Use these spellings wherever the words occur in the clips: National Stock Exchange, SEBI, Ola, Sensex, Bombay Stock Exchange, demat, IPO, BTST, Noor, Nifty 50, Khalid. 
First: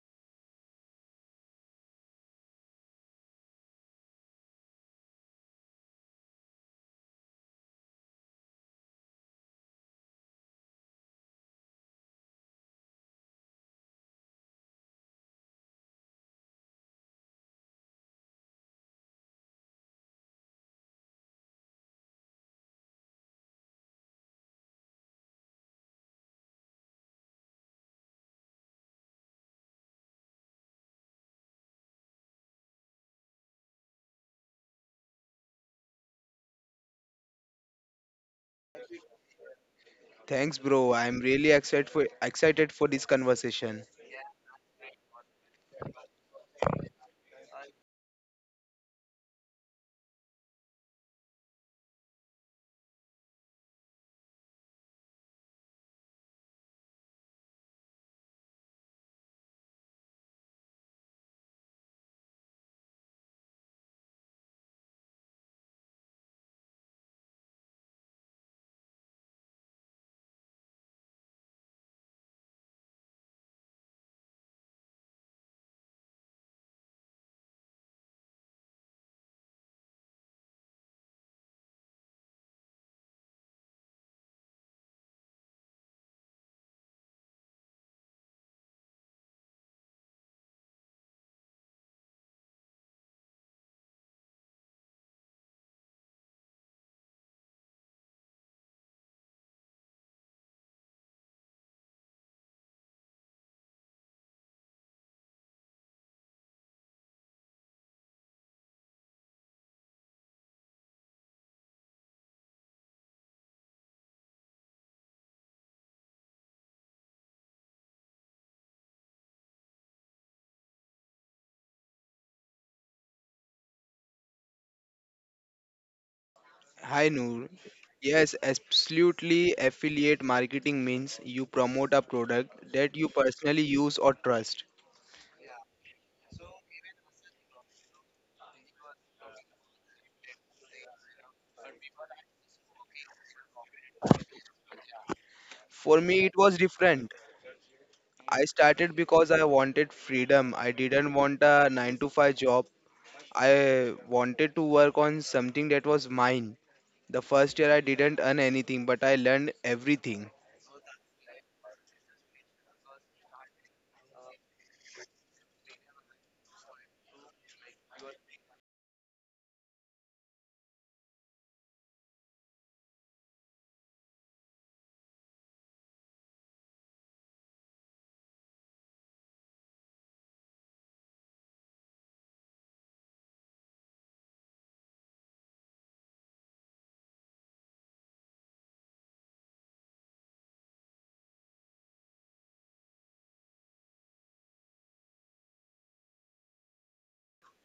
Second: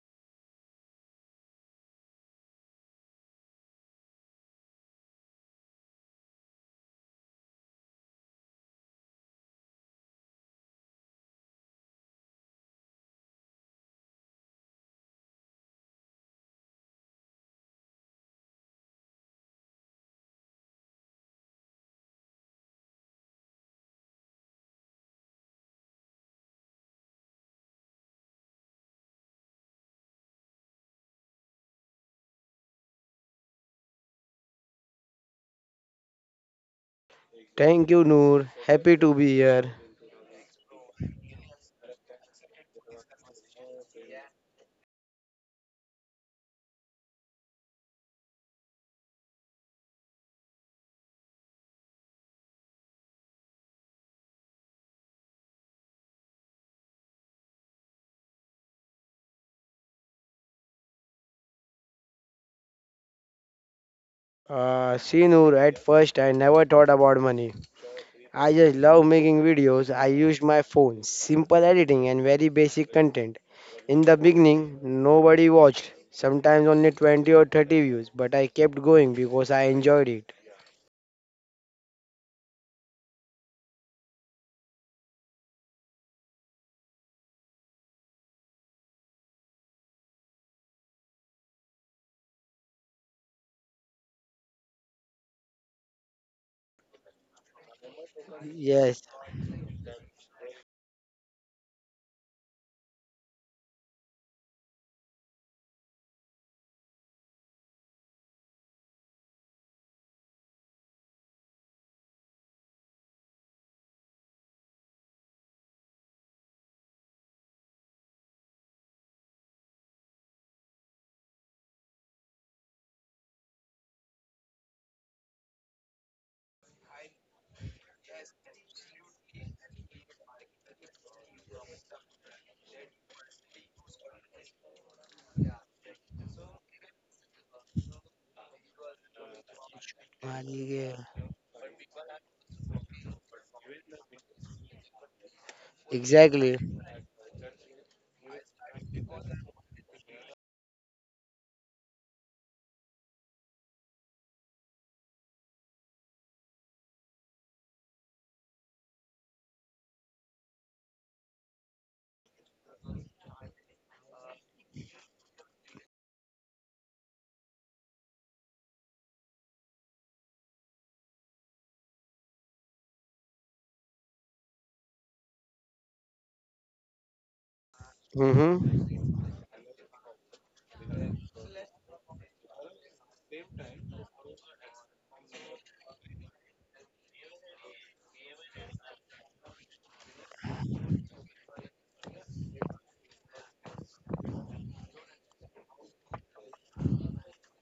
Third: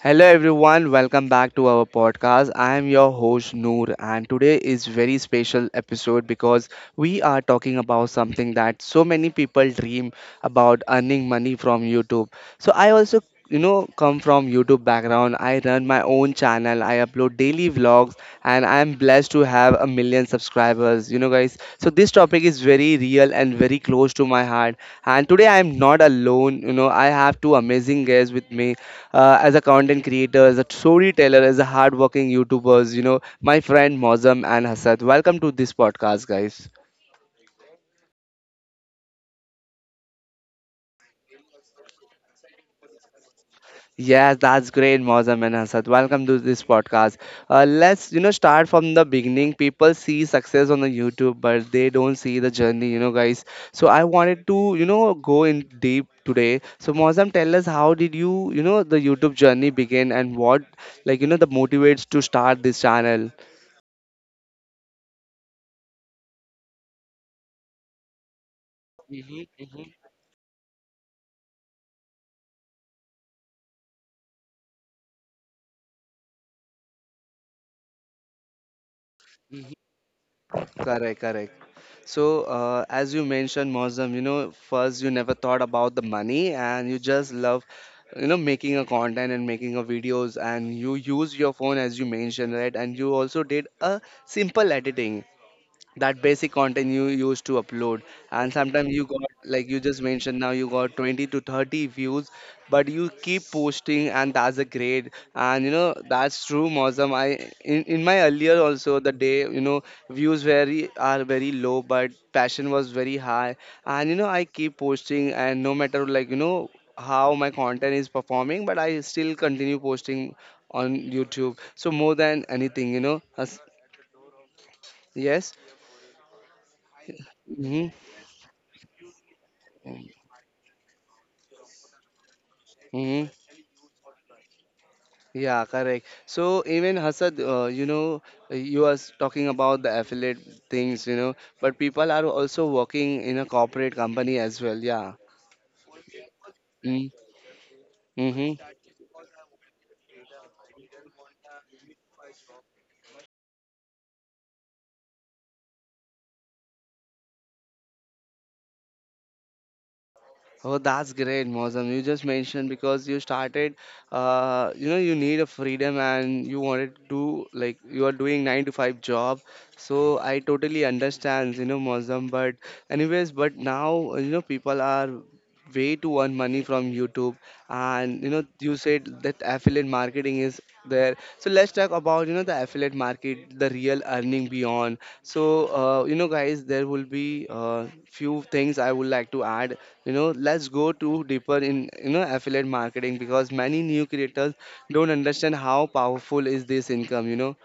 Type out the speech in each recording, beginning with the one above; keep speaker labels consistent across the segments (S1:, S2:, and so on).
S1: Hello everyone, welcome back to our podcast. I am your host Noor and today is very special episode because we are talking about something that so many people dream about: earning money from YouTube. So I also come from YouTube background. I run my own channel. I upload daily vlogs and I am blessed to have a million subscribers, you know, guys. So this topic is very real and very close to my heart. And today I am not alone. You know, I have two amazing guests with me as a content creator, as a storyteller, as a hardworking YouTubers, you know, my friend Mozam and Hasad. Welcome to this podcast, guys.
S2: Thank you, Noor. Happy to be here.
S3: Thanks, bro. I'm really excited for this conversation.
S1: Yes, that's great, Mozam and Hasad. Welcome to this podcast. Let's, you know, start from the beginning. People see success on the YouTube, but they don't see the journey, you know, guys. So I wanted to, you know, go in deep today. So Mozam, tell us how did you, you know, the YouTube journey begin and what, like, you know, the motivates to start this channel.
S2: See, Noor, at first I never thought about money. I just love
S1: hmm
S2: making videos.
S1: hmm
S2: I used my phone, simple editing, and very basic content. In the beginning, nobody watched, sometimes only 20 or 30 views, but I kept going because
S1: hmm
S2: I enjoyed it.
S1: Correct, correct. So, as you mentioned, Mozam, you know, first you never thought about the money and you just love, you know, making a content and making a videos and you use your phone as you mentioned, right? And you also did a simple editing, that basic content you used to upload, and sometimes you
S2: Yes,
S1: got, like you just mentioned now, you got 20 to 30 views, but you keep posting, and that's a great. And you know that's true, Mozam. I, in my earlier also the day, you know, views very are very low but passion was very high, and you know I keep posting, and no matter, like you know, how my content is performing, but I still continue posting on YouTube. So more than anything, you know, as- yes.
S3: Hi, Noor.
S1: mm-hmm.
S3: Yes, absolutely. Affiliate marketing means you promote a product that you
S1: Mm-hmm.
S3: personally use or trust.
S1: Yeah, correct. So even Hasad, you know, you are talking about the affiliate
S2: money, yeah,
S1: things, you know, but people are also working in a corporate company as well. Yeah.
S3: For me, it was
S2: exactly.
S3: different. I
S1: Mm-hmm.
S3: started because I wanted freedom. I didn't want a 9-to-5 job. I wanted to work on something that was mine. The first year I didn't earn anything, but I learned everything.
S1: Oh, that's great, Mozam. You just mentioned because you started, you know, you need a freedom and you wanted to do like you are doing nine to five job. So I totally understand, you know, Mozam. But anyways, but now you know people are way to earn money from YouTube, and you know you
S2: Mm-hmm.
S1: said that affiliate marketing is there. So let's talk about you know the affiliate market, the real earning beyond. So you know, guys, there will be few things I would like to add. You know, let's go to deeper in, you know, affiliate marketing, because many new creators don't understand how powerful is this income, you know.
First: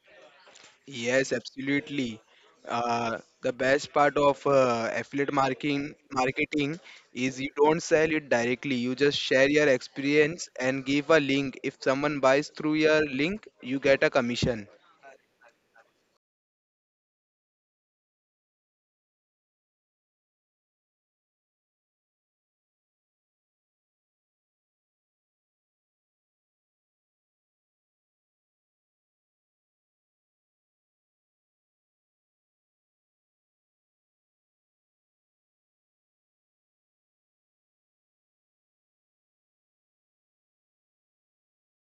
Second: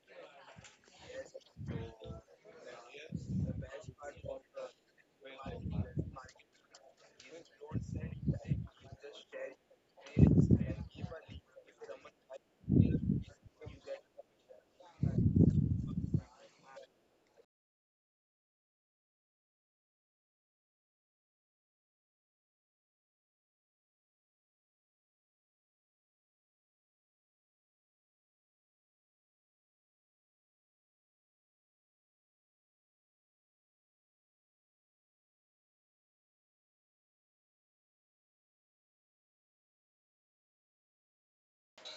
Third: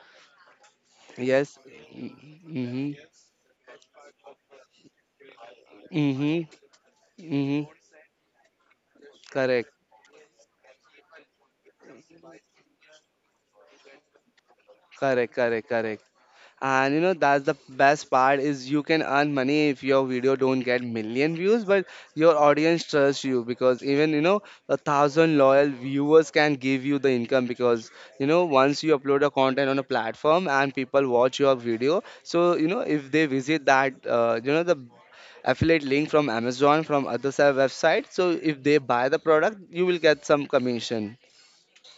S3: Yes,
S1: yes
S3: absolutely.
S1: mm-hmm.
S3: The best part of affiliate marketing
S1: Mm-hmm.
S3: marketing is you
S1: Mm-hmm.
S3: don't sell it directly. You just share your
S1: correct
S3: experience and give a link. If someone buys through your link, you get a commission.
S1: correct. And you know that's the best part is you can earn money if your video don't get million views, but your audience trusts you, because even you know a thousand loyal viewers can give you the income. Because you know, once you upload a content on a platform and people watch your video, so you know, if they visit that you know, the affiliate link from Amazon from other side website, so if they buy the product, you will get some commission.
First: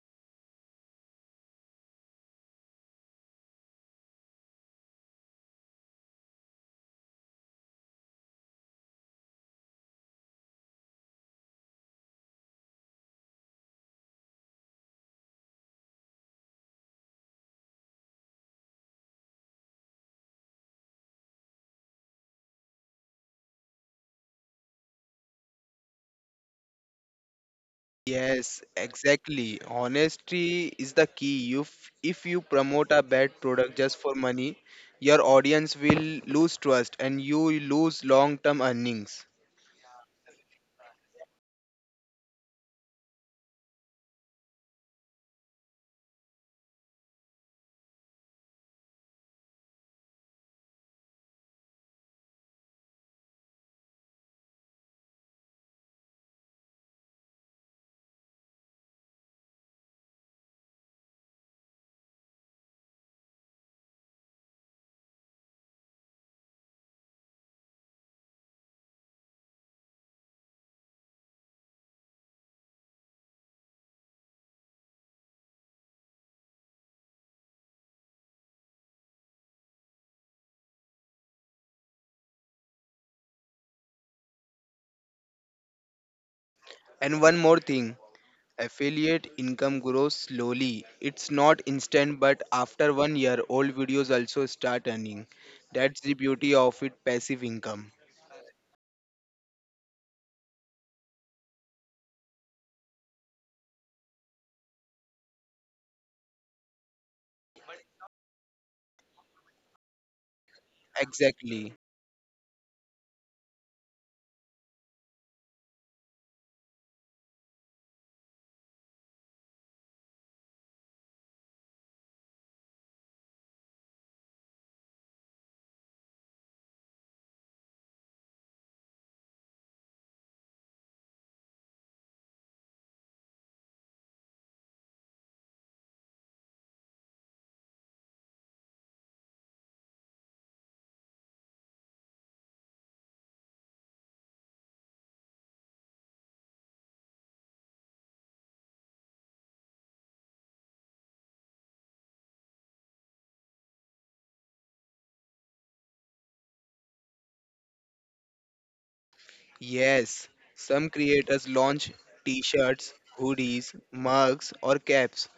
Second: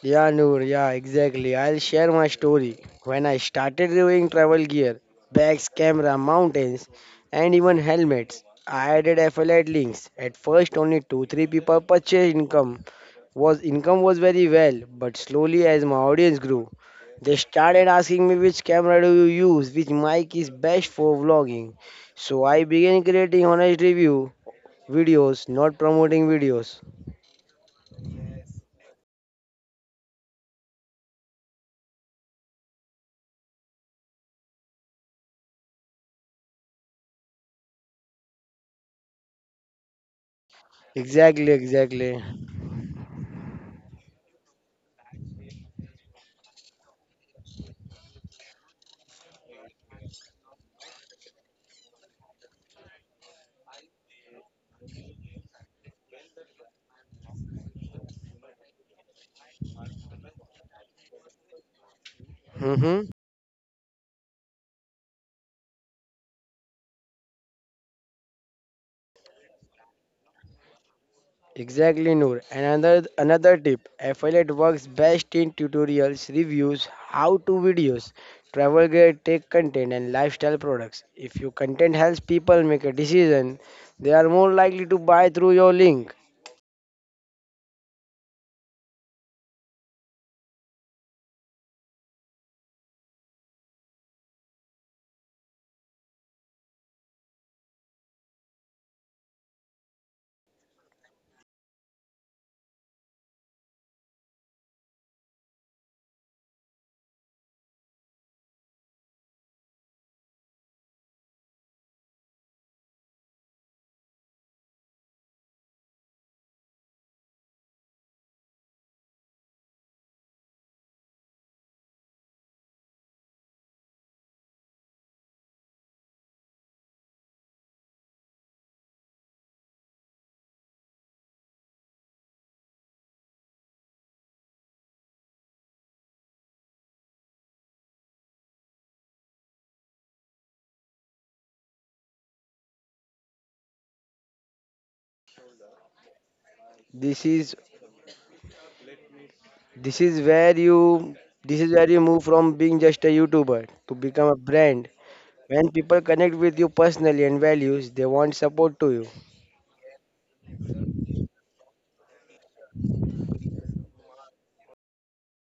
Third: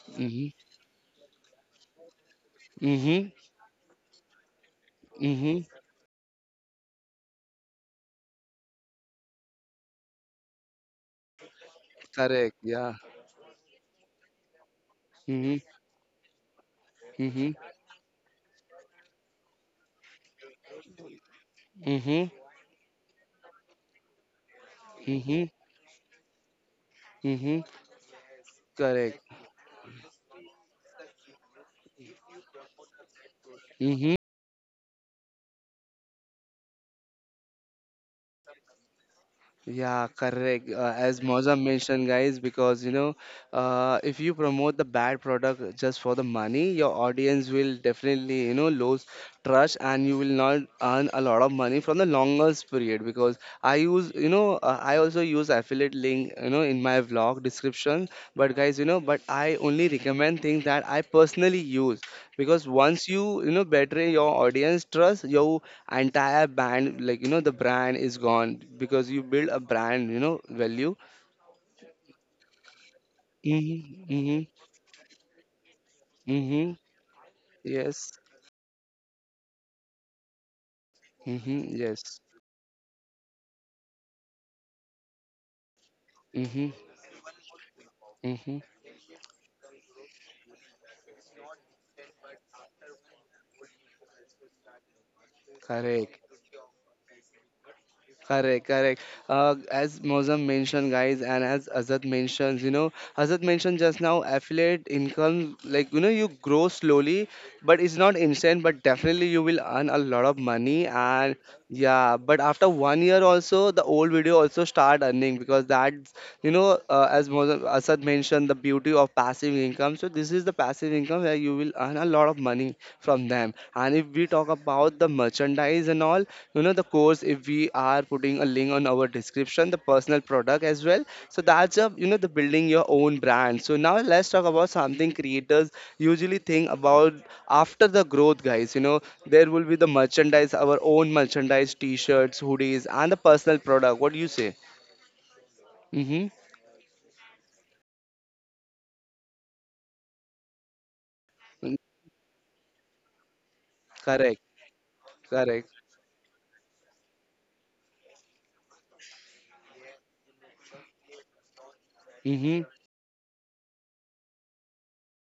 S2: Yeah,
S1: Mm-hmm.
S2: Noor, yeah, exactly. I'll share my story. When
S1: Mm-hmm.
S2: I started reviewing travel gear,
S1: Mm-hmm.
S2: bags, camera, mountains, and even helmets, I added affiliate links. At first, only two, three people purchased
S1: Correct.
S2: income.
S1: Yeah.
S2: Was income was very well, but
S1: Mm-hmm.
S2: slowly as my audience grew, they
S1: Mm-hmm.
S2: started asking me which camera do you use, which mic is best for vlogging.
S1: Mm-hmm.
S2: So I began creating honest review
S1: Mm-hmm.
S2: videos, not promoting videos.
S1: Mm-hmm.
S3: Yes,
S1: Correct.
S3: exactly. Honesty is the key. If you promote a bad product just for
S1: Mm-hmm.
S3: money, your audience will lose trust and you will lose long-term earnings.
S1: Yeah, correct. As
S2: Exactly,
S1: Moza mentioned,
S2: exactly.
S1: guys, because you know, if you promote the bad product just for the money, your audience will definitely you know lose trust, and you will not earn a lot of money from the longest period. Because I use you know I also use affiliate link, you know, in my vlog description, but guys you know, but I only recommend things that I personally use, because once
S2: Mm-hmm.
S1: you you know betray your audience trust, your entire band, like you know, the brand is gone, because you build a brand, you know, value.
S2: Exactly, Noor. Another tip:
S1: Mm-hmm, mm-hmm,
S2: affiliate works best in tutorials,
S1: mm-hmm,
S2: reviews, how-to videos,
S1: yes
S2: travel guide, tech content, and lifestyle products. If your
S1: mm-hmm,
S2: content
S1: yes
S2: helps people make a decision, they are more likely to buy through your link.
S1: mm-hmm,
S3: And one more thing,
S1: mm-hmm,
S3: affiliate income grows slowly. It's not instant, but after one year, old videos also start earning. That's the
S1: correct
S3: beauty of it passive income.
S1: Correct, correct. As Mozam mentioned, guys, and as Azad mentions, you know, Azad mentioned just now, affiliate income, like, you know, you grow slowly, but it's not instant, but definitely you will earn a lot of money. And
S3: Exactly.
S1: yeah, but after 1 year also, the old video also start earning because that's, you know, as Mozam, Azad mentioned, the beauty of passive income. So this is the passive income where you will earn a lot of money from them. And if we talk about the merchandise and all, you know the course, if we are putting a link on our description, the personal product as well. So that's a, you know, the building your own brand. So now let's talk about something creators usually think about after the growth, guys. You know, there will be the merchandise, our own merchandise, t-shirts, hoodies, and the personal product. What do you say? Mm-hmm.
S2: This is this is where you this is where you move from being just a YouTuber to become a
S1: Correct.
S2: brand.
S1: Correct.
S2: When people connect with you personally and values, they want support to you.
S3: Yes, some creators launch t
S1: Mm-hmm.
S3: shirts, hoodies, mugs, or caps.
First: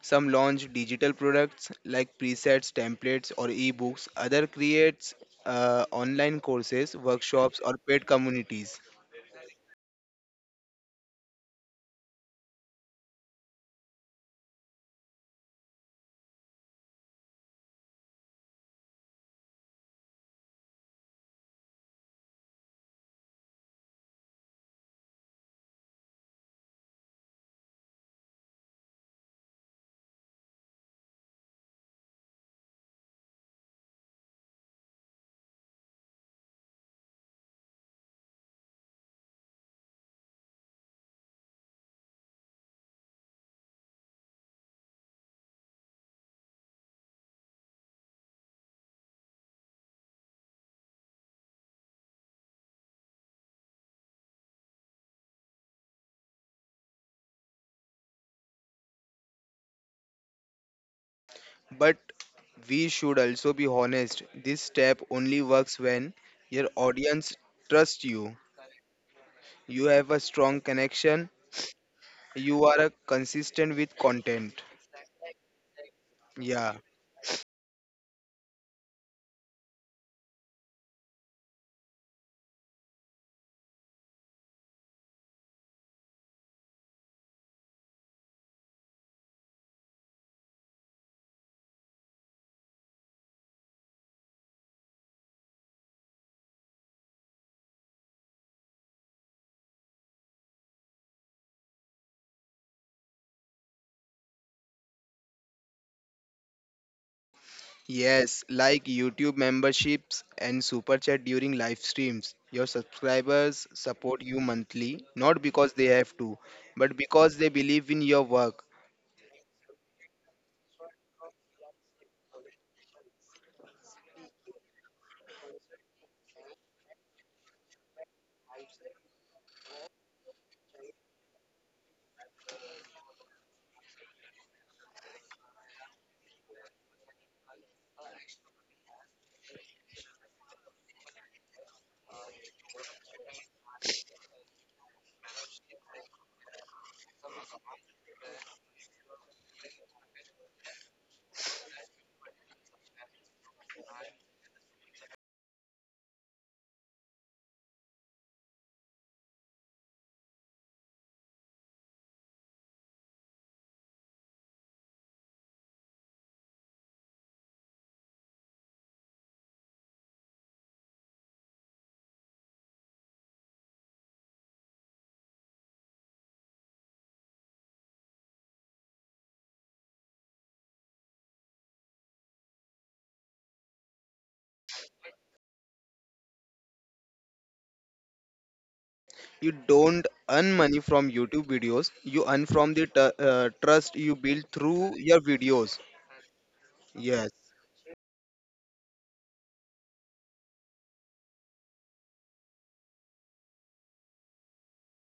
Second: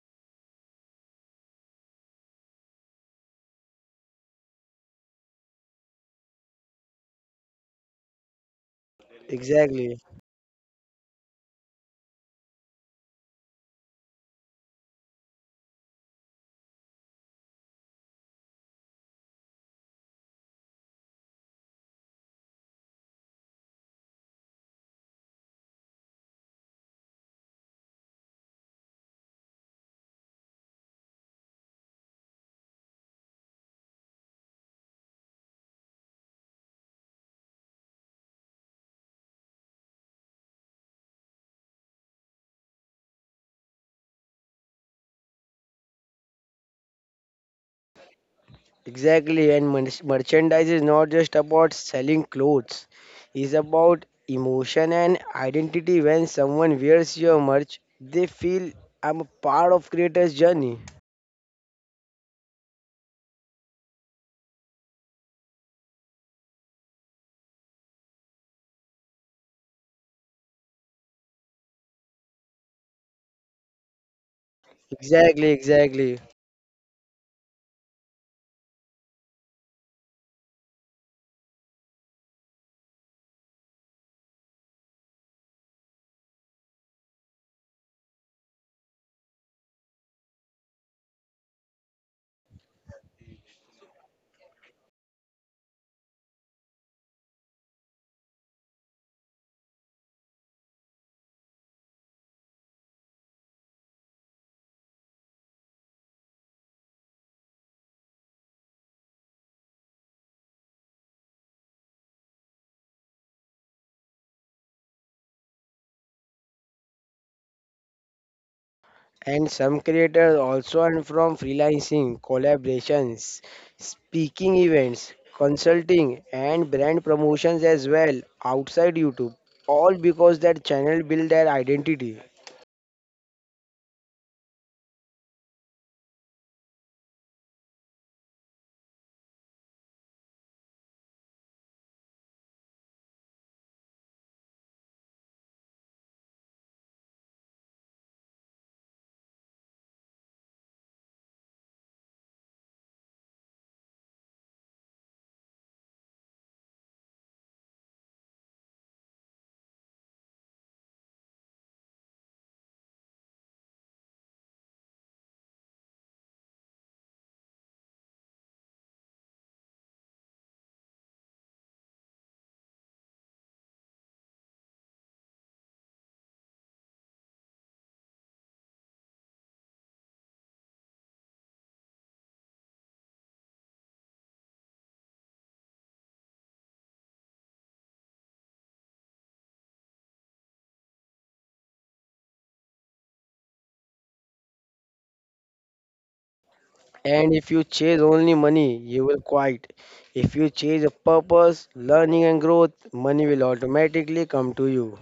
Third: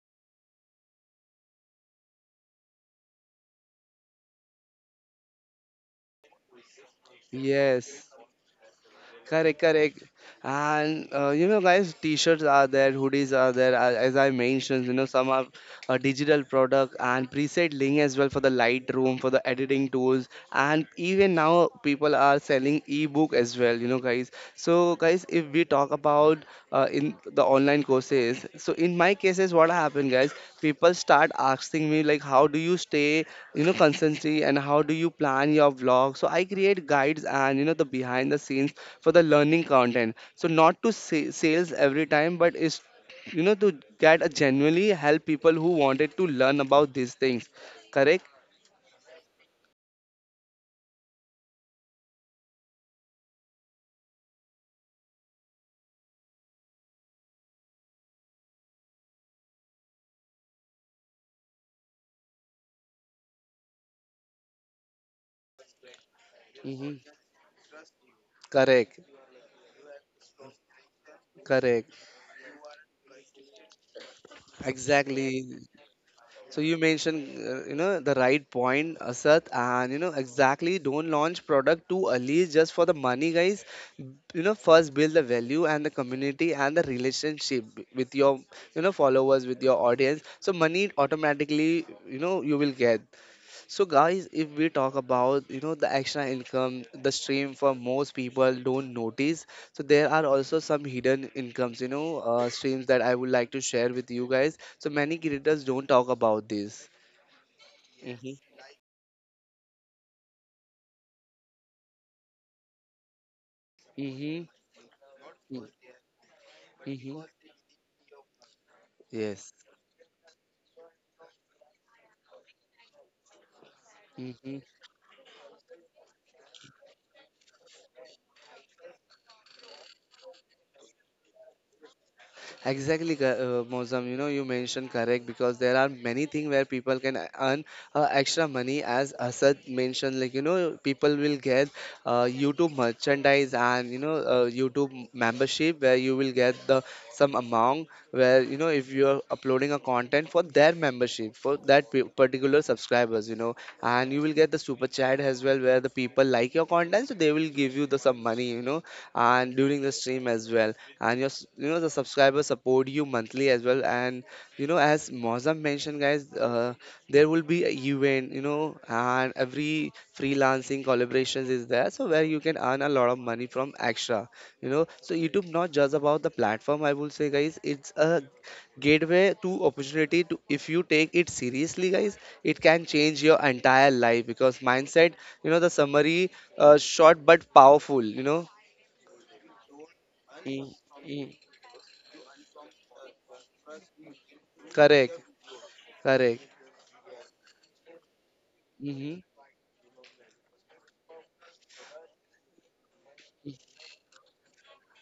S3: Some launch digital products like presets, templates, or ebooks. Other creates online courses, workshops, or paid
S1: Yes.
S3: communities.
S1: Correct,
S2: Exactly.
S1: correct. And you know, guys, t-shirts are there, hoodies are there. As I mentioned, you know, some are a digital product and preset link as well for the Lightroom, for the editing tools, and even now people are selling ebook as well, you know, guys. So, guys, if we talk about in the online courses. So in my cases, what happened, guys? People start asking me like, how do you stay, you know, constantly, and how do you plan your vlog? So I create guides and you know the behind the scenes for the learning content. So not to say sales every time, but it's you know to get a genuinely help people who wanted to learn about these things. Correct?
S2: Exactly, and merchandise is not just about selling clothes, it's about emotion and identity. When someone wears your merch, they feel I'm a part of creator's journey.
S3: But we should also be honest. This step only works when your
S1: hmm
S3: audience trusts you.
S1: Correct.
S3: You have a strong connection.
S1: Correct.
S3: You are consistent with content.
S1: Exactly.
S2: Exactly, exactly.
S1: So
S3: Yeah.
S1: you mentioned, you know, the right point, Asad, and you know exactly. Don't launch product too early just for the money, guys. You know, first build the value and the community and the relationship with your, you know, followers, with your audience. So money automatically, you know, you will get. So guys, if we talk about you know the extra income, the stream for most people don't notice. So there are also some hidden incomes, you know, streams that I would like to share with you guys. So many creators don't talk about this. Mm-hmm.
S3: Yes, like YouTube memberships and super chat during live streams. Your subscribers support you
S1: Mm-hmm.
S3: monthly, not because they have to, but
S1: Mm-hmm.
S3: because they believe in your work.
S2: And
S1: Yes.
S2: some creators also earn from freelancing, collaborations, speaking
S1: Mhm.
S2: events, consulting, and brand promotions as well outside YouTube, all because that channel build their identity.
S1: Exactly, Mozam. You know, you mentioned correct, because there are many things where people can earn extra money, as Asad mentioned. Like you know, people will get YouTube merchandise and you know YouTube membership where you will get the some amount, where you know, if you are uploading a content for their membership for that particular subscribers, you know. And you will get the super chat as well, where the people like your content, so they will give you the some money, you know. And during the stream as well, and your you know, the subscribers support you monthly as well. And you know, as Mozam mentioned, guys, there will be a event, you know, and every freelancing collaborations is there, so where you can earn a lot of money from extra, you know. So YouTube not just about the platform, I will say, guys, it's a gateway to opportunity to, if you take it seriously, guys, it can change your entire life. Because mindset, you know, the summary, short but powerful, you know.
S3: You don't earn
S1: Mm,
S3: money from
S1: mm,
S3: YouTube videos, you earn from the trust you build through
S1: correct.
S3: your videos.
S1: Correct.
S3: Yes,
S2: And if you chase only money, you
S1: Mm-hmm.
S2: will quit. If you chase a purpose, learning, and growth, money will automatically come to you.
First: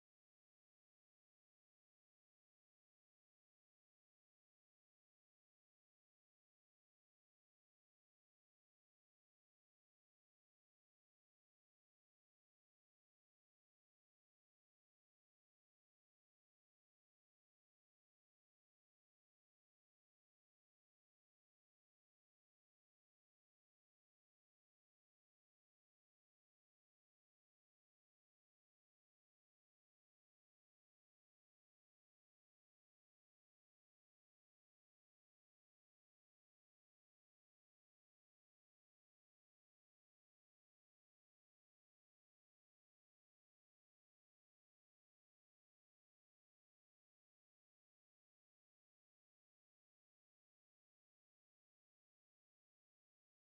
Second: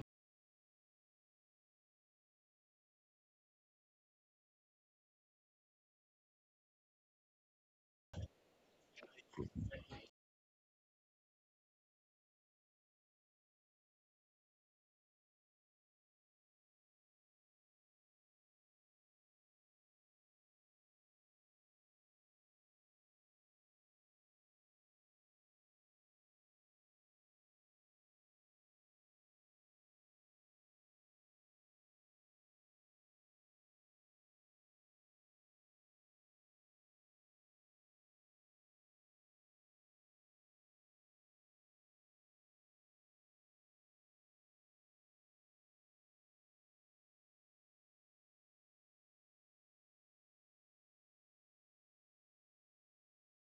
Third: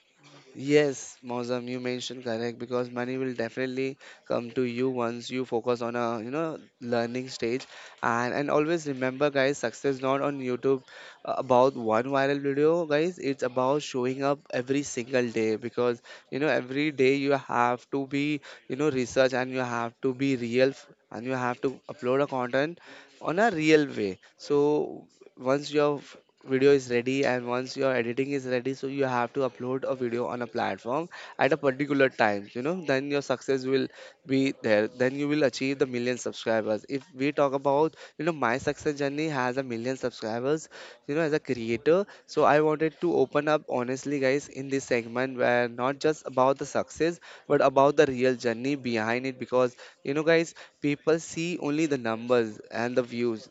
S1: Yes, Mozam, you mentioned correct, because money will definitely come to you once you focus on a you know learning stage. And always remember, guys, success not on YouTube, about one viral video, guys. It's about showing up every single day, because you know every day you have to be you know research and you have to be real and you have to upload a content on a real way. So once your video is ready and once your editing is ready, so you have to upload a video on a platform at a particular time, you know, then your success will be there. Then you will achieve the million subscribers. If we talk about you know my success journey has a million subscribers, you know, as a creator. So I wanted to open up honestly, guys, in this segment, where not just about the success, but about the real journey behind it. Because you know, guys, people see only the numbers and the views,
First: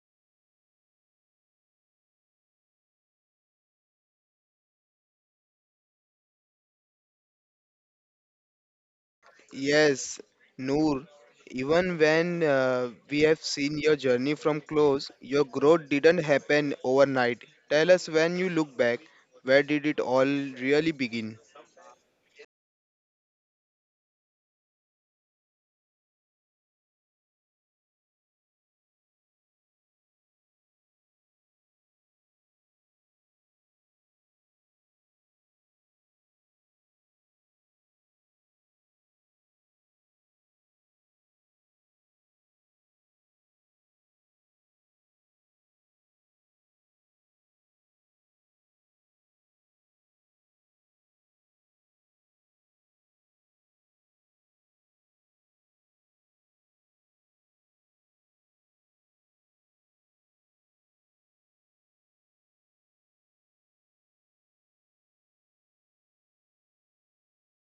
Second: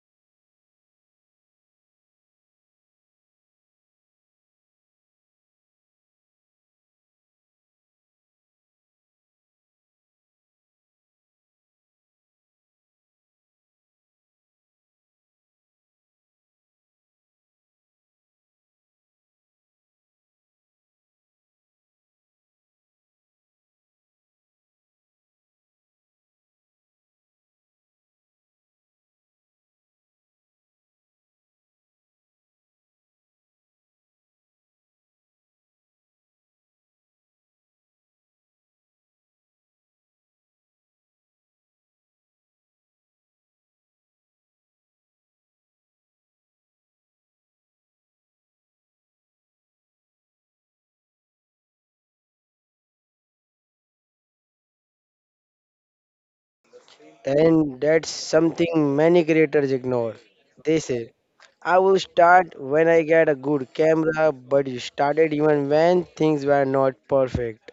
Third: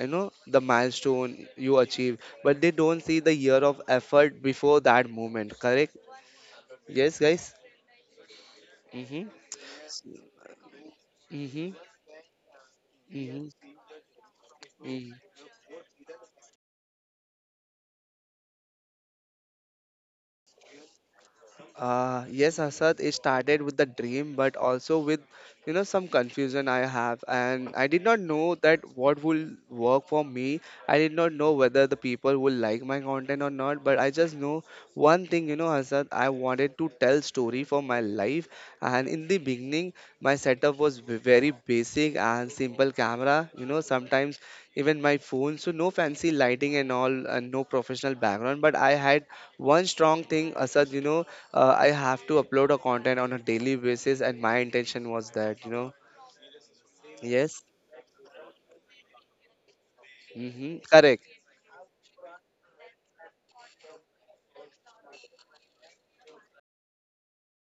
S1: you know, the milestone you achieve, but they don't see the year of effort before that moment. Correct? Yes, guys. mm-hmm.
S3: yes, Noor.
S1: Mm-hmm.
S3: Even when we have
S1: Mm-hmm.
S3: seen your journey from
S1: Mm-hmm.
S3: close, your growth didn't happen overnight. Tell us when you look back, where did it all really begin?
S1: Yes, Asad, it started with the dream, but also with, you know, some confusion I have. And I did not know that what will work for me. I did not know whether the people will like my content or not. But I just know one thing, Asad, I wanted to tell story for my life. And in the beginning, my setup was very basic and simple camera, sometimes even my phone. So no fancy lighting and all, and no professional background. But I had one strong thing, Asad. I have to upload a content on a daily basis, and my intention was that, yes.
S2: And that's something many creators ignore.
S1: Mm-hmm,
S2: They say,
S1: correct.
S2: I will start when I get a good camera, but you started even when things were not perfect.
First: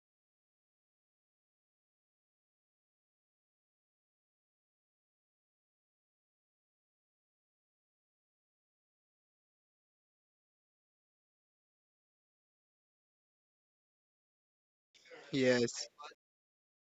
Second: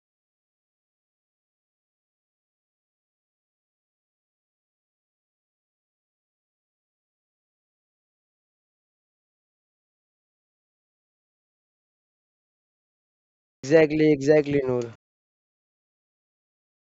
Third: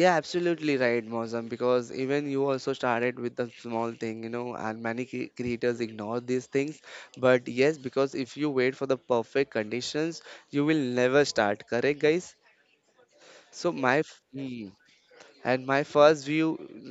S1: Yeah, absolutely right, Mozam, because even you also started with the small thing, and many creators ignore these things, but yes, because if you wait for the perfect conditions, you will never start, correct, guys. So
S2: Exactly, exactly,
S1: Hmm.
S2: Noor.
S1: And my
S3: Yes.
S1: first view,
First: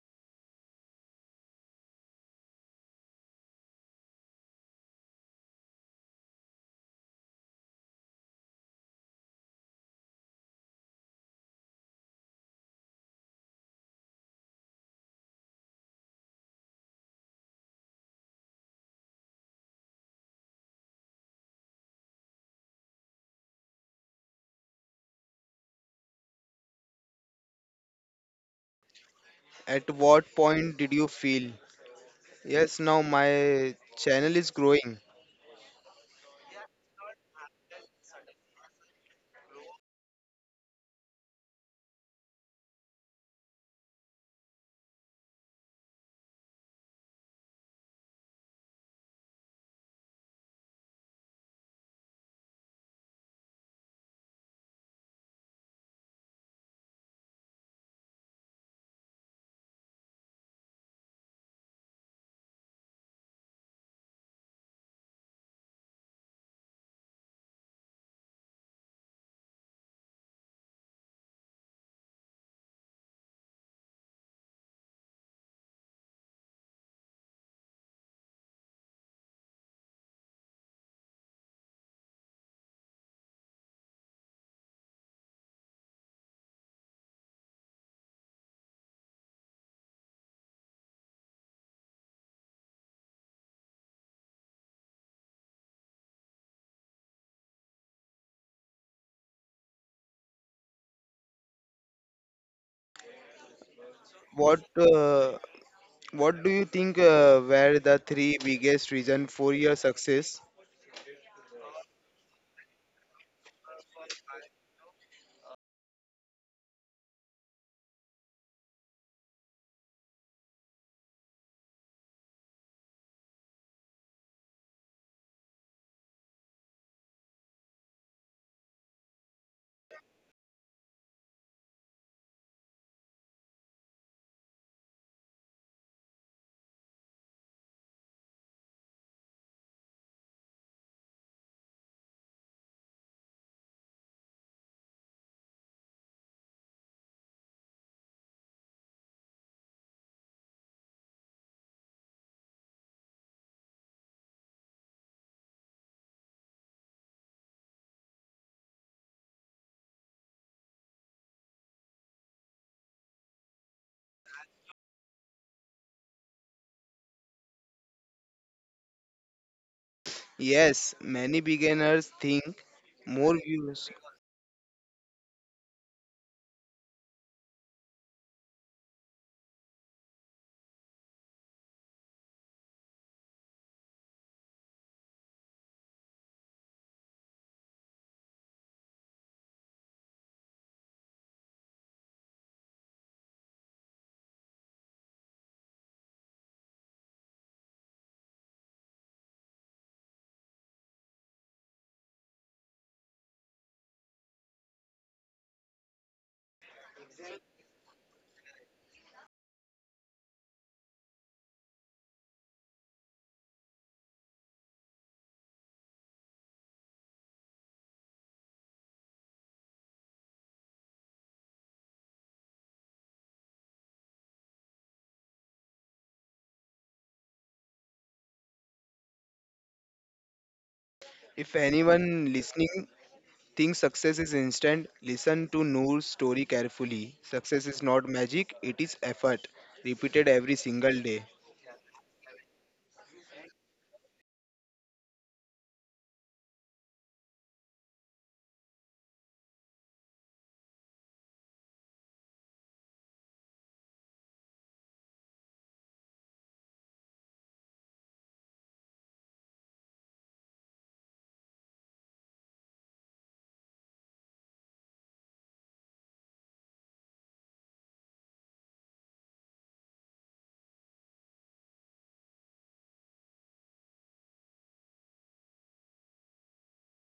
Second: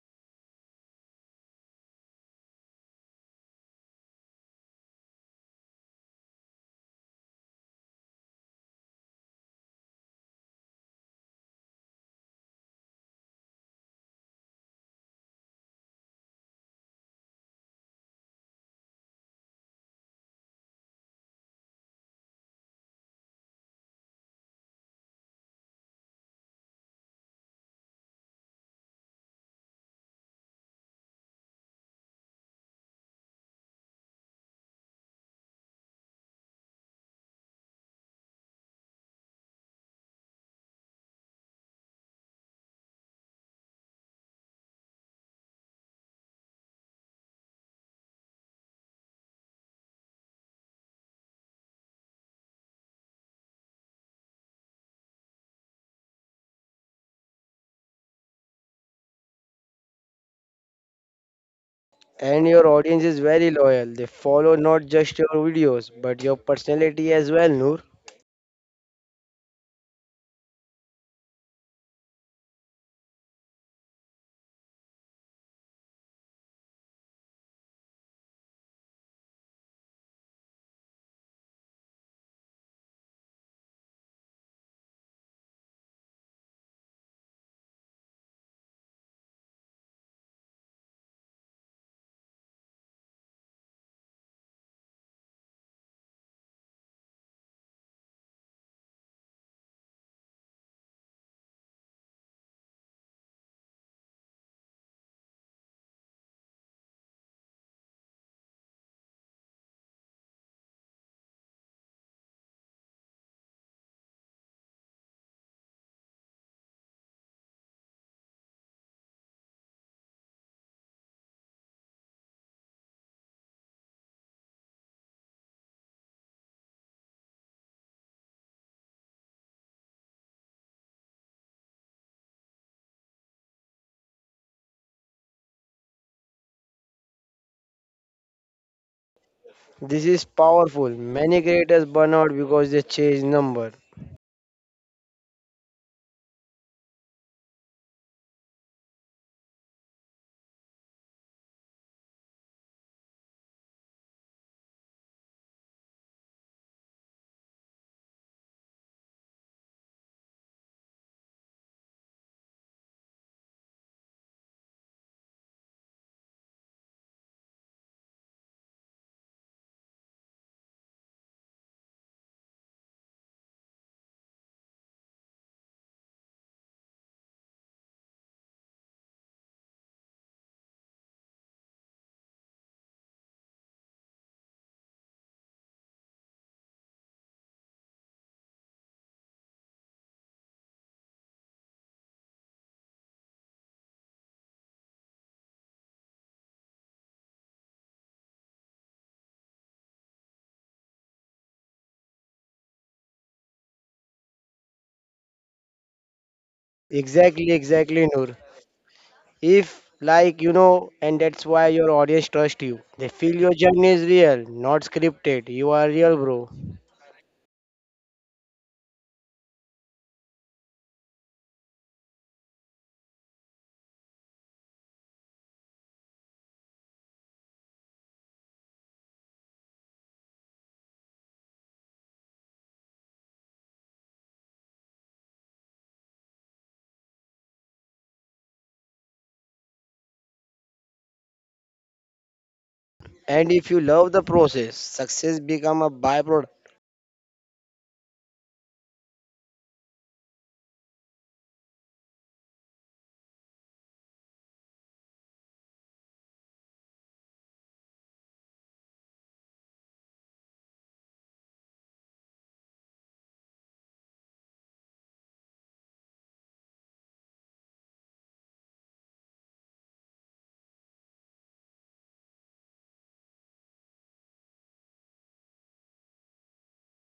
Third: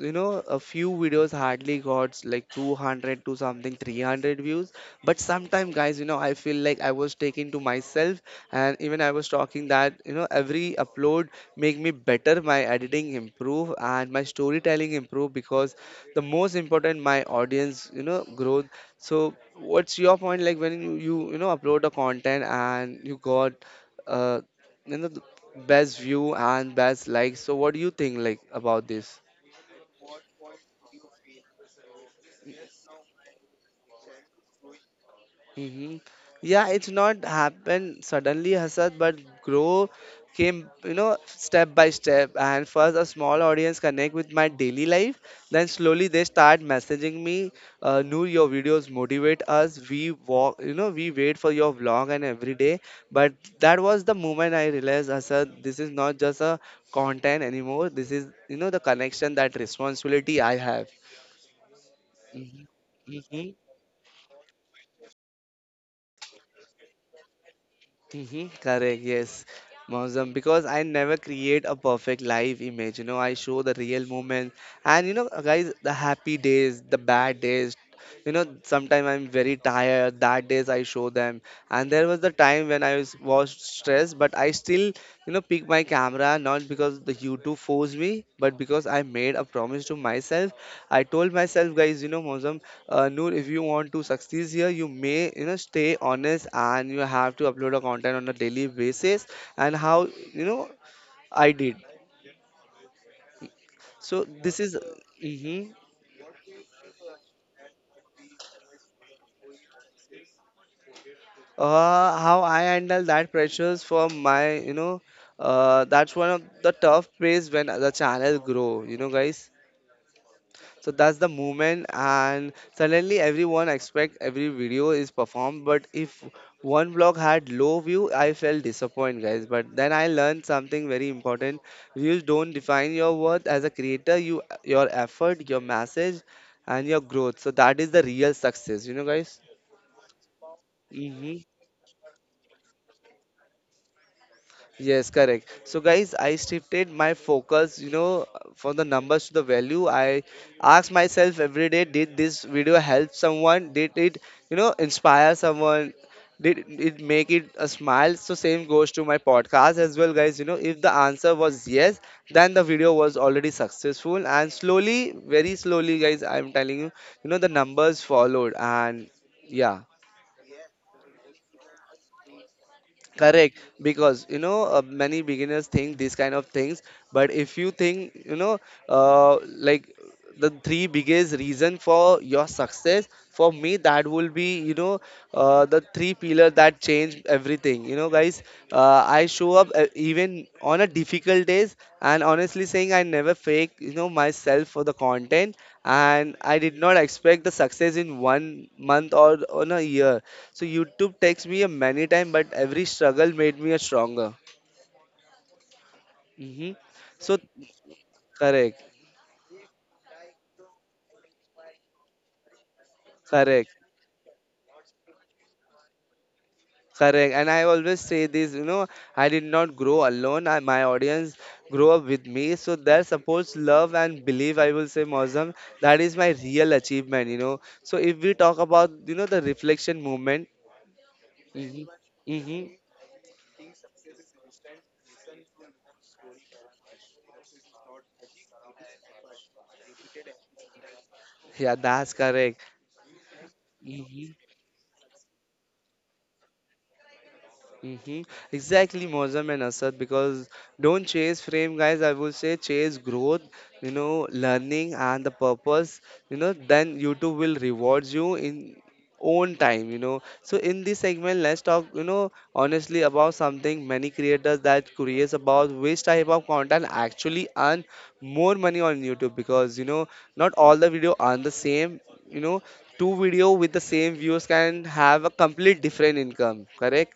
S1: a few videos hardly got like 200 to something 300 views. But sometime, guys, I feel like I was taking to myself. And even I was talking that, every upload make me better, my editing improve and my storytelling improve, because the most important my audience, growth. So what's your point, like, when you know upload a content and you got uh, you know best view and best likes. So what do you think like about this?
S3: At what point did you feel? Yes, now my channel is growing.
S1: Hmm. Yeah, it's not happened suddenly, Hasad, but grow came, step by step. And first a small audience connect with my daily life, then slowly they start messaging me, new your videos motivate us, we walk, we wait for your vlog and every day. But that was the moment I realized, Hasad, this is not just a content anymore. This is, the connection, that responsibility I have.
S2: And your audience is very
S1: Mhm,
S2: loyal. They follow not just your videos, but your personality as well, Noor.
S1: mhm, correct, yes, Mausam, because I never create a perfect life image. I show the real moment, and, guys, the happy days, the bad days. Sometimes I'm very tired. That days I show them, and there was the time when I was stressed, but I still, pick my camera, not because the YouTube forced me, but because I made a promise to myself. I told myself, guys, Mausam. Noor, if you want to succeed here, you may, stay honest, and you have to upload a content on a daily basis. And how, I did. So this
S3: What
S1: is.
S3: uh,
S1: Mhm.
S3: what do you think were the three biggest reason for your success?
S1: How I handle that pressures for my, that's one of the tough phase when the channel grow. You know, guys. So that's the movement, and suddenly everyone expect every video is performed. But if one vlog had low view, I felt disappointed, guys. But then I learned something very important: views don't define your worth as a creator. You, your effort, your message, and your growth. So that is the real success, guys.
S2: This is powerful. Many
S1: Mhm.
S2: creators burn out because they change number.
S1: Yes, correct. So, guys, I shifted my focus, from the numbers to the value. I ask myself every day, did this video help someone? Did it, inspire someone? Did it make it a smile? So, same goes to my podcast as well, guys. If the answer was yes, then the video was already successful. And slowly, very slowly, guys, I'm telling you, the numbers followed. And yeah.
S3: Yes, many beginners think more
S1: Correct,
S3: views.
S1: because, many beginners think these kind of things. But if you think, like, the three biggest reason for your success, for me that will be, the three pillar that change everything. You know, guys. I show up, even on a difficult days, and honestly saying I never fake, myself for the content, and I did not expect the success in 1 month or on a year. So YouTube takes me a many time, but every struggle made me a stronger. Hmm. So
S2: Exactly, exactly, Noor.
S1: correct,
S2: If like you know, and that's why your audience trust you. They feel your
S1: correct,
S2: journey is real, not scripted. You are real, bro.
S1: correct. And I always say this, I did not grow alone. I, my audience grew up with me. So their support, love, and belief, I will say, Mozam, that is my real achievement. So if we talk about, the reflection movement.
S3: If
S1: Hmm.
S3: anyone
S1: Hmm.
S3: listening thinks success is instant, listen to Noor's story carefully. Success is not magic, it is effort, repeated every single day.
S1: Yeah, that's correct.
S2: And if you love the
S1: Mm-hmm.
S2: process, success become a byproduct.
S1: Mm-hmm. Exactly, Mozam and Asad, because don't chase frame, guys. I would say chase growth, learning and the purpose, then YouTube will reward you in own time. So in this segment, let's talk, honestly about something many creators that curious about which type of content actually earn more money on YouTube, because, not all the video earn the same, you know, two video with the same views can have a complete different income, correct?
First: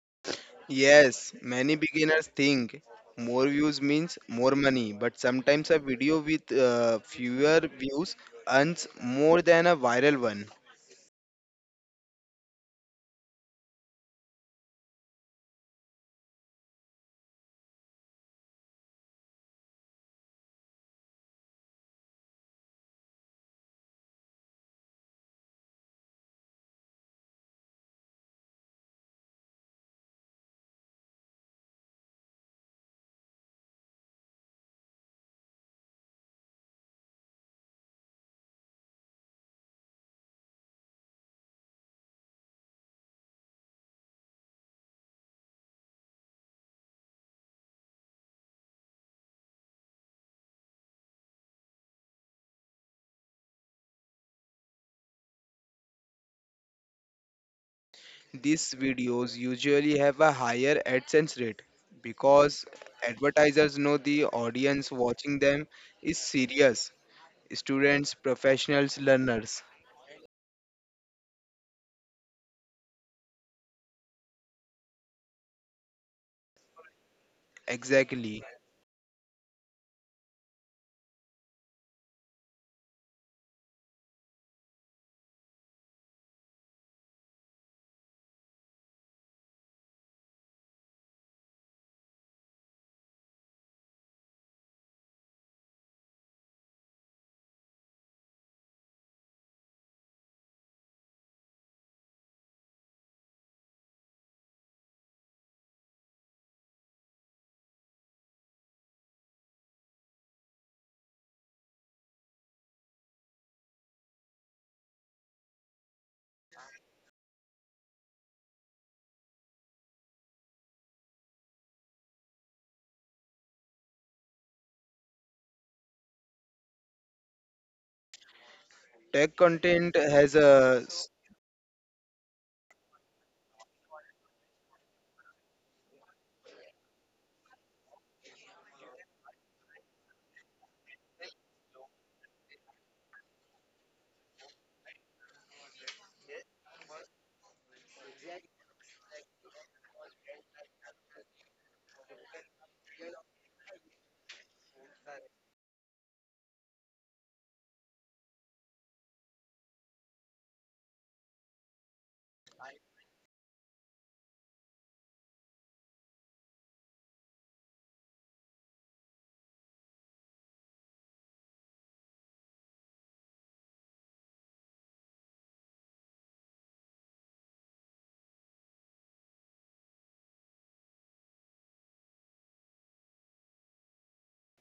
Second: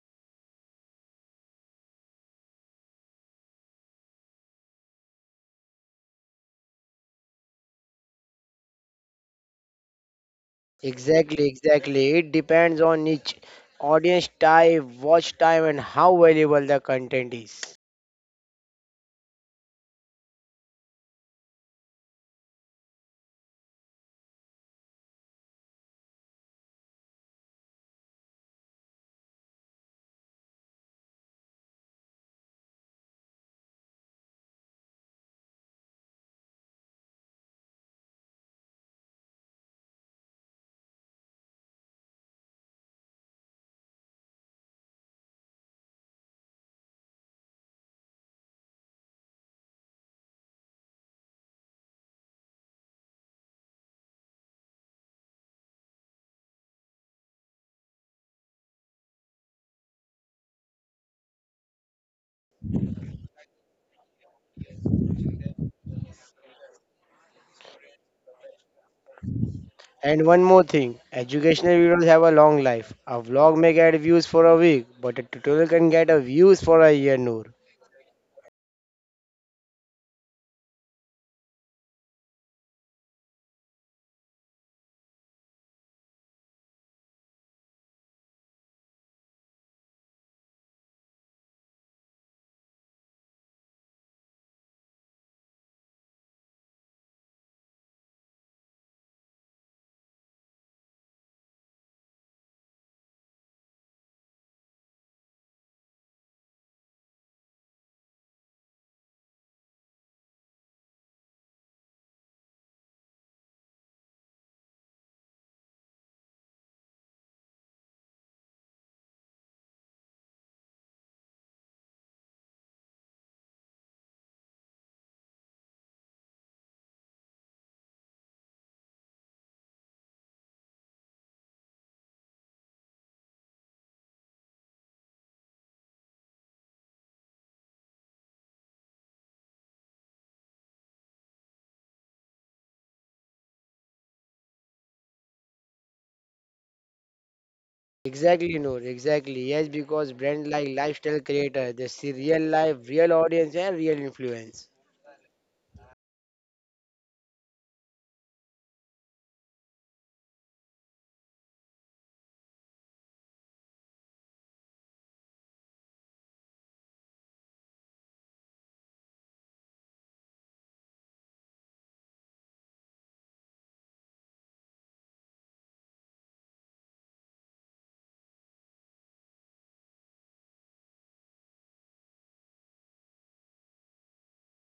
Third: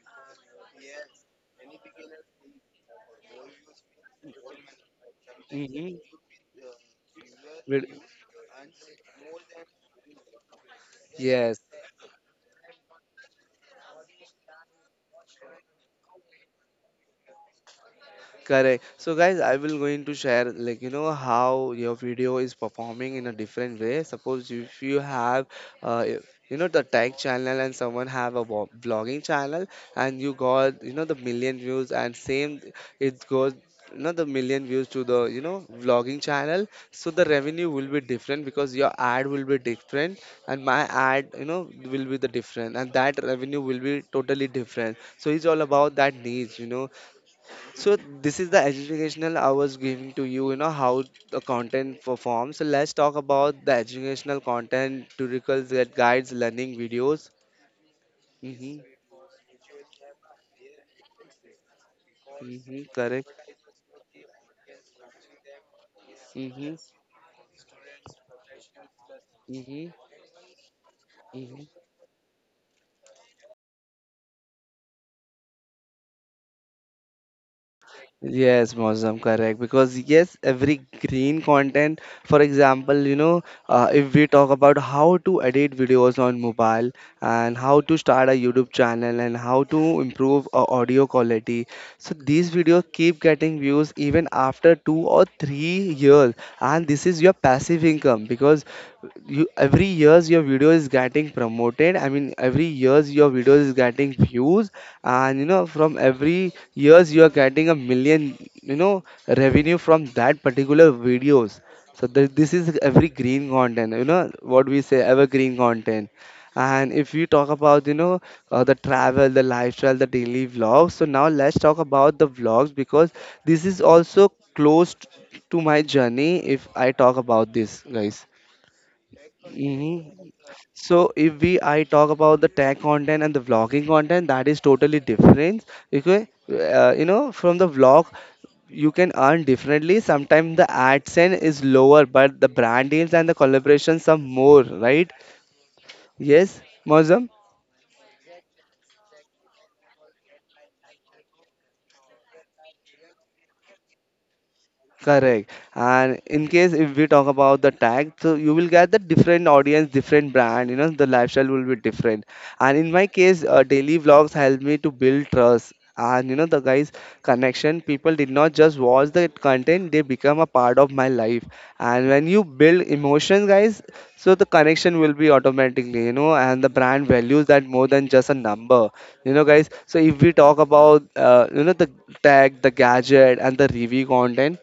S3: Yes, many beginners think more views means more money, but sometimes a video
S1: Hmm.
S3: with fewer views earns more than a viral one.
S2: Exactly,
S1: Yes,
S2: exactly. It depends on each audience type, watch time, and how valuable the content is.
S1: correct. So, guys, I will going to share, like, how your video is performing in a different way. Suppose if you have uh, y- the tech channel, and someone have a vlogging channel, and you got, the million views, and same it goes, the million views to the, vlogging channel. So the revenue will be different, because your ad will be different and my ad, will be the different, and that revenue will be totally different. So it's all about that needs. So this is the educational I was giving to you, how the content performs. So let's talk about the educational content, tutorials that guides learning videos.
S3: These
S1: Mm-hmm.
S3: videos usually have a higher AdSense rate because
S1: Mm-hmm. Correct.
S3: advertisers know the audience watching them is
S1: Mm-hmm.
S3: serious. Students, professionals, learners.
S1: Mm-hmm.
S2: And one more thing, educational
S1: Mm-hmm.
S2: videos have a long life. A vlog may get views for a week, but a tutorial can get a views for a year, Noor.
S3: Exactly.
S1: Yes, Mozam, correct. Because yes, every green content, for example, if we talk about how to edit videos on mobile, and how to start a YouTube channel, and how to improve audio quality, so these videos keep getting views even after 2 or 3 years. And this is your passive income, because you every years your video is getting promoted, I mean every years your video is getting views, and, from every years you are getting a million, you know revenue from that particular videos. So this is every green content, you know what we say, evergreen content. And if we talk about, the travel, the lifestyle, the daily vlogs. So now let's talk about the vlogs, because this is also close to my journey. If I talk about this, guys.
S3: Tech content
S1: Hmm.
S3: has a,
S1: So if we I talk about the tech content and the vlogging content, that is totally different. Okay, from the vlog, you can earn differently. Sometimes the AdSense is lower, but the brand deals and the collaborations are more, right? Yes, Mozam?
S2: Exactly, Noor, exactly. Yes, because brand like lifestyle creator, they see real life, real audience and real influence.
S1: Correct. And in case if we talk about the tag, so you will get the different audience, different brand, the lifestyle will be different. And in my case, daily vlogs help me to build trust. And the guys' connection, people did not just watch the content, they become a part of my life. And when you build emotion, guys, so the connection will be automatically, and the brand values that more than just a number, guys. So if we talk about, the tag, the gadget, and the review content.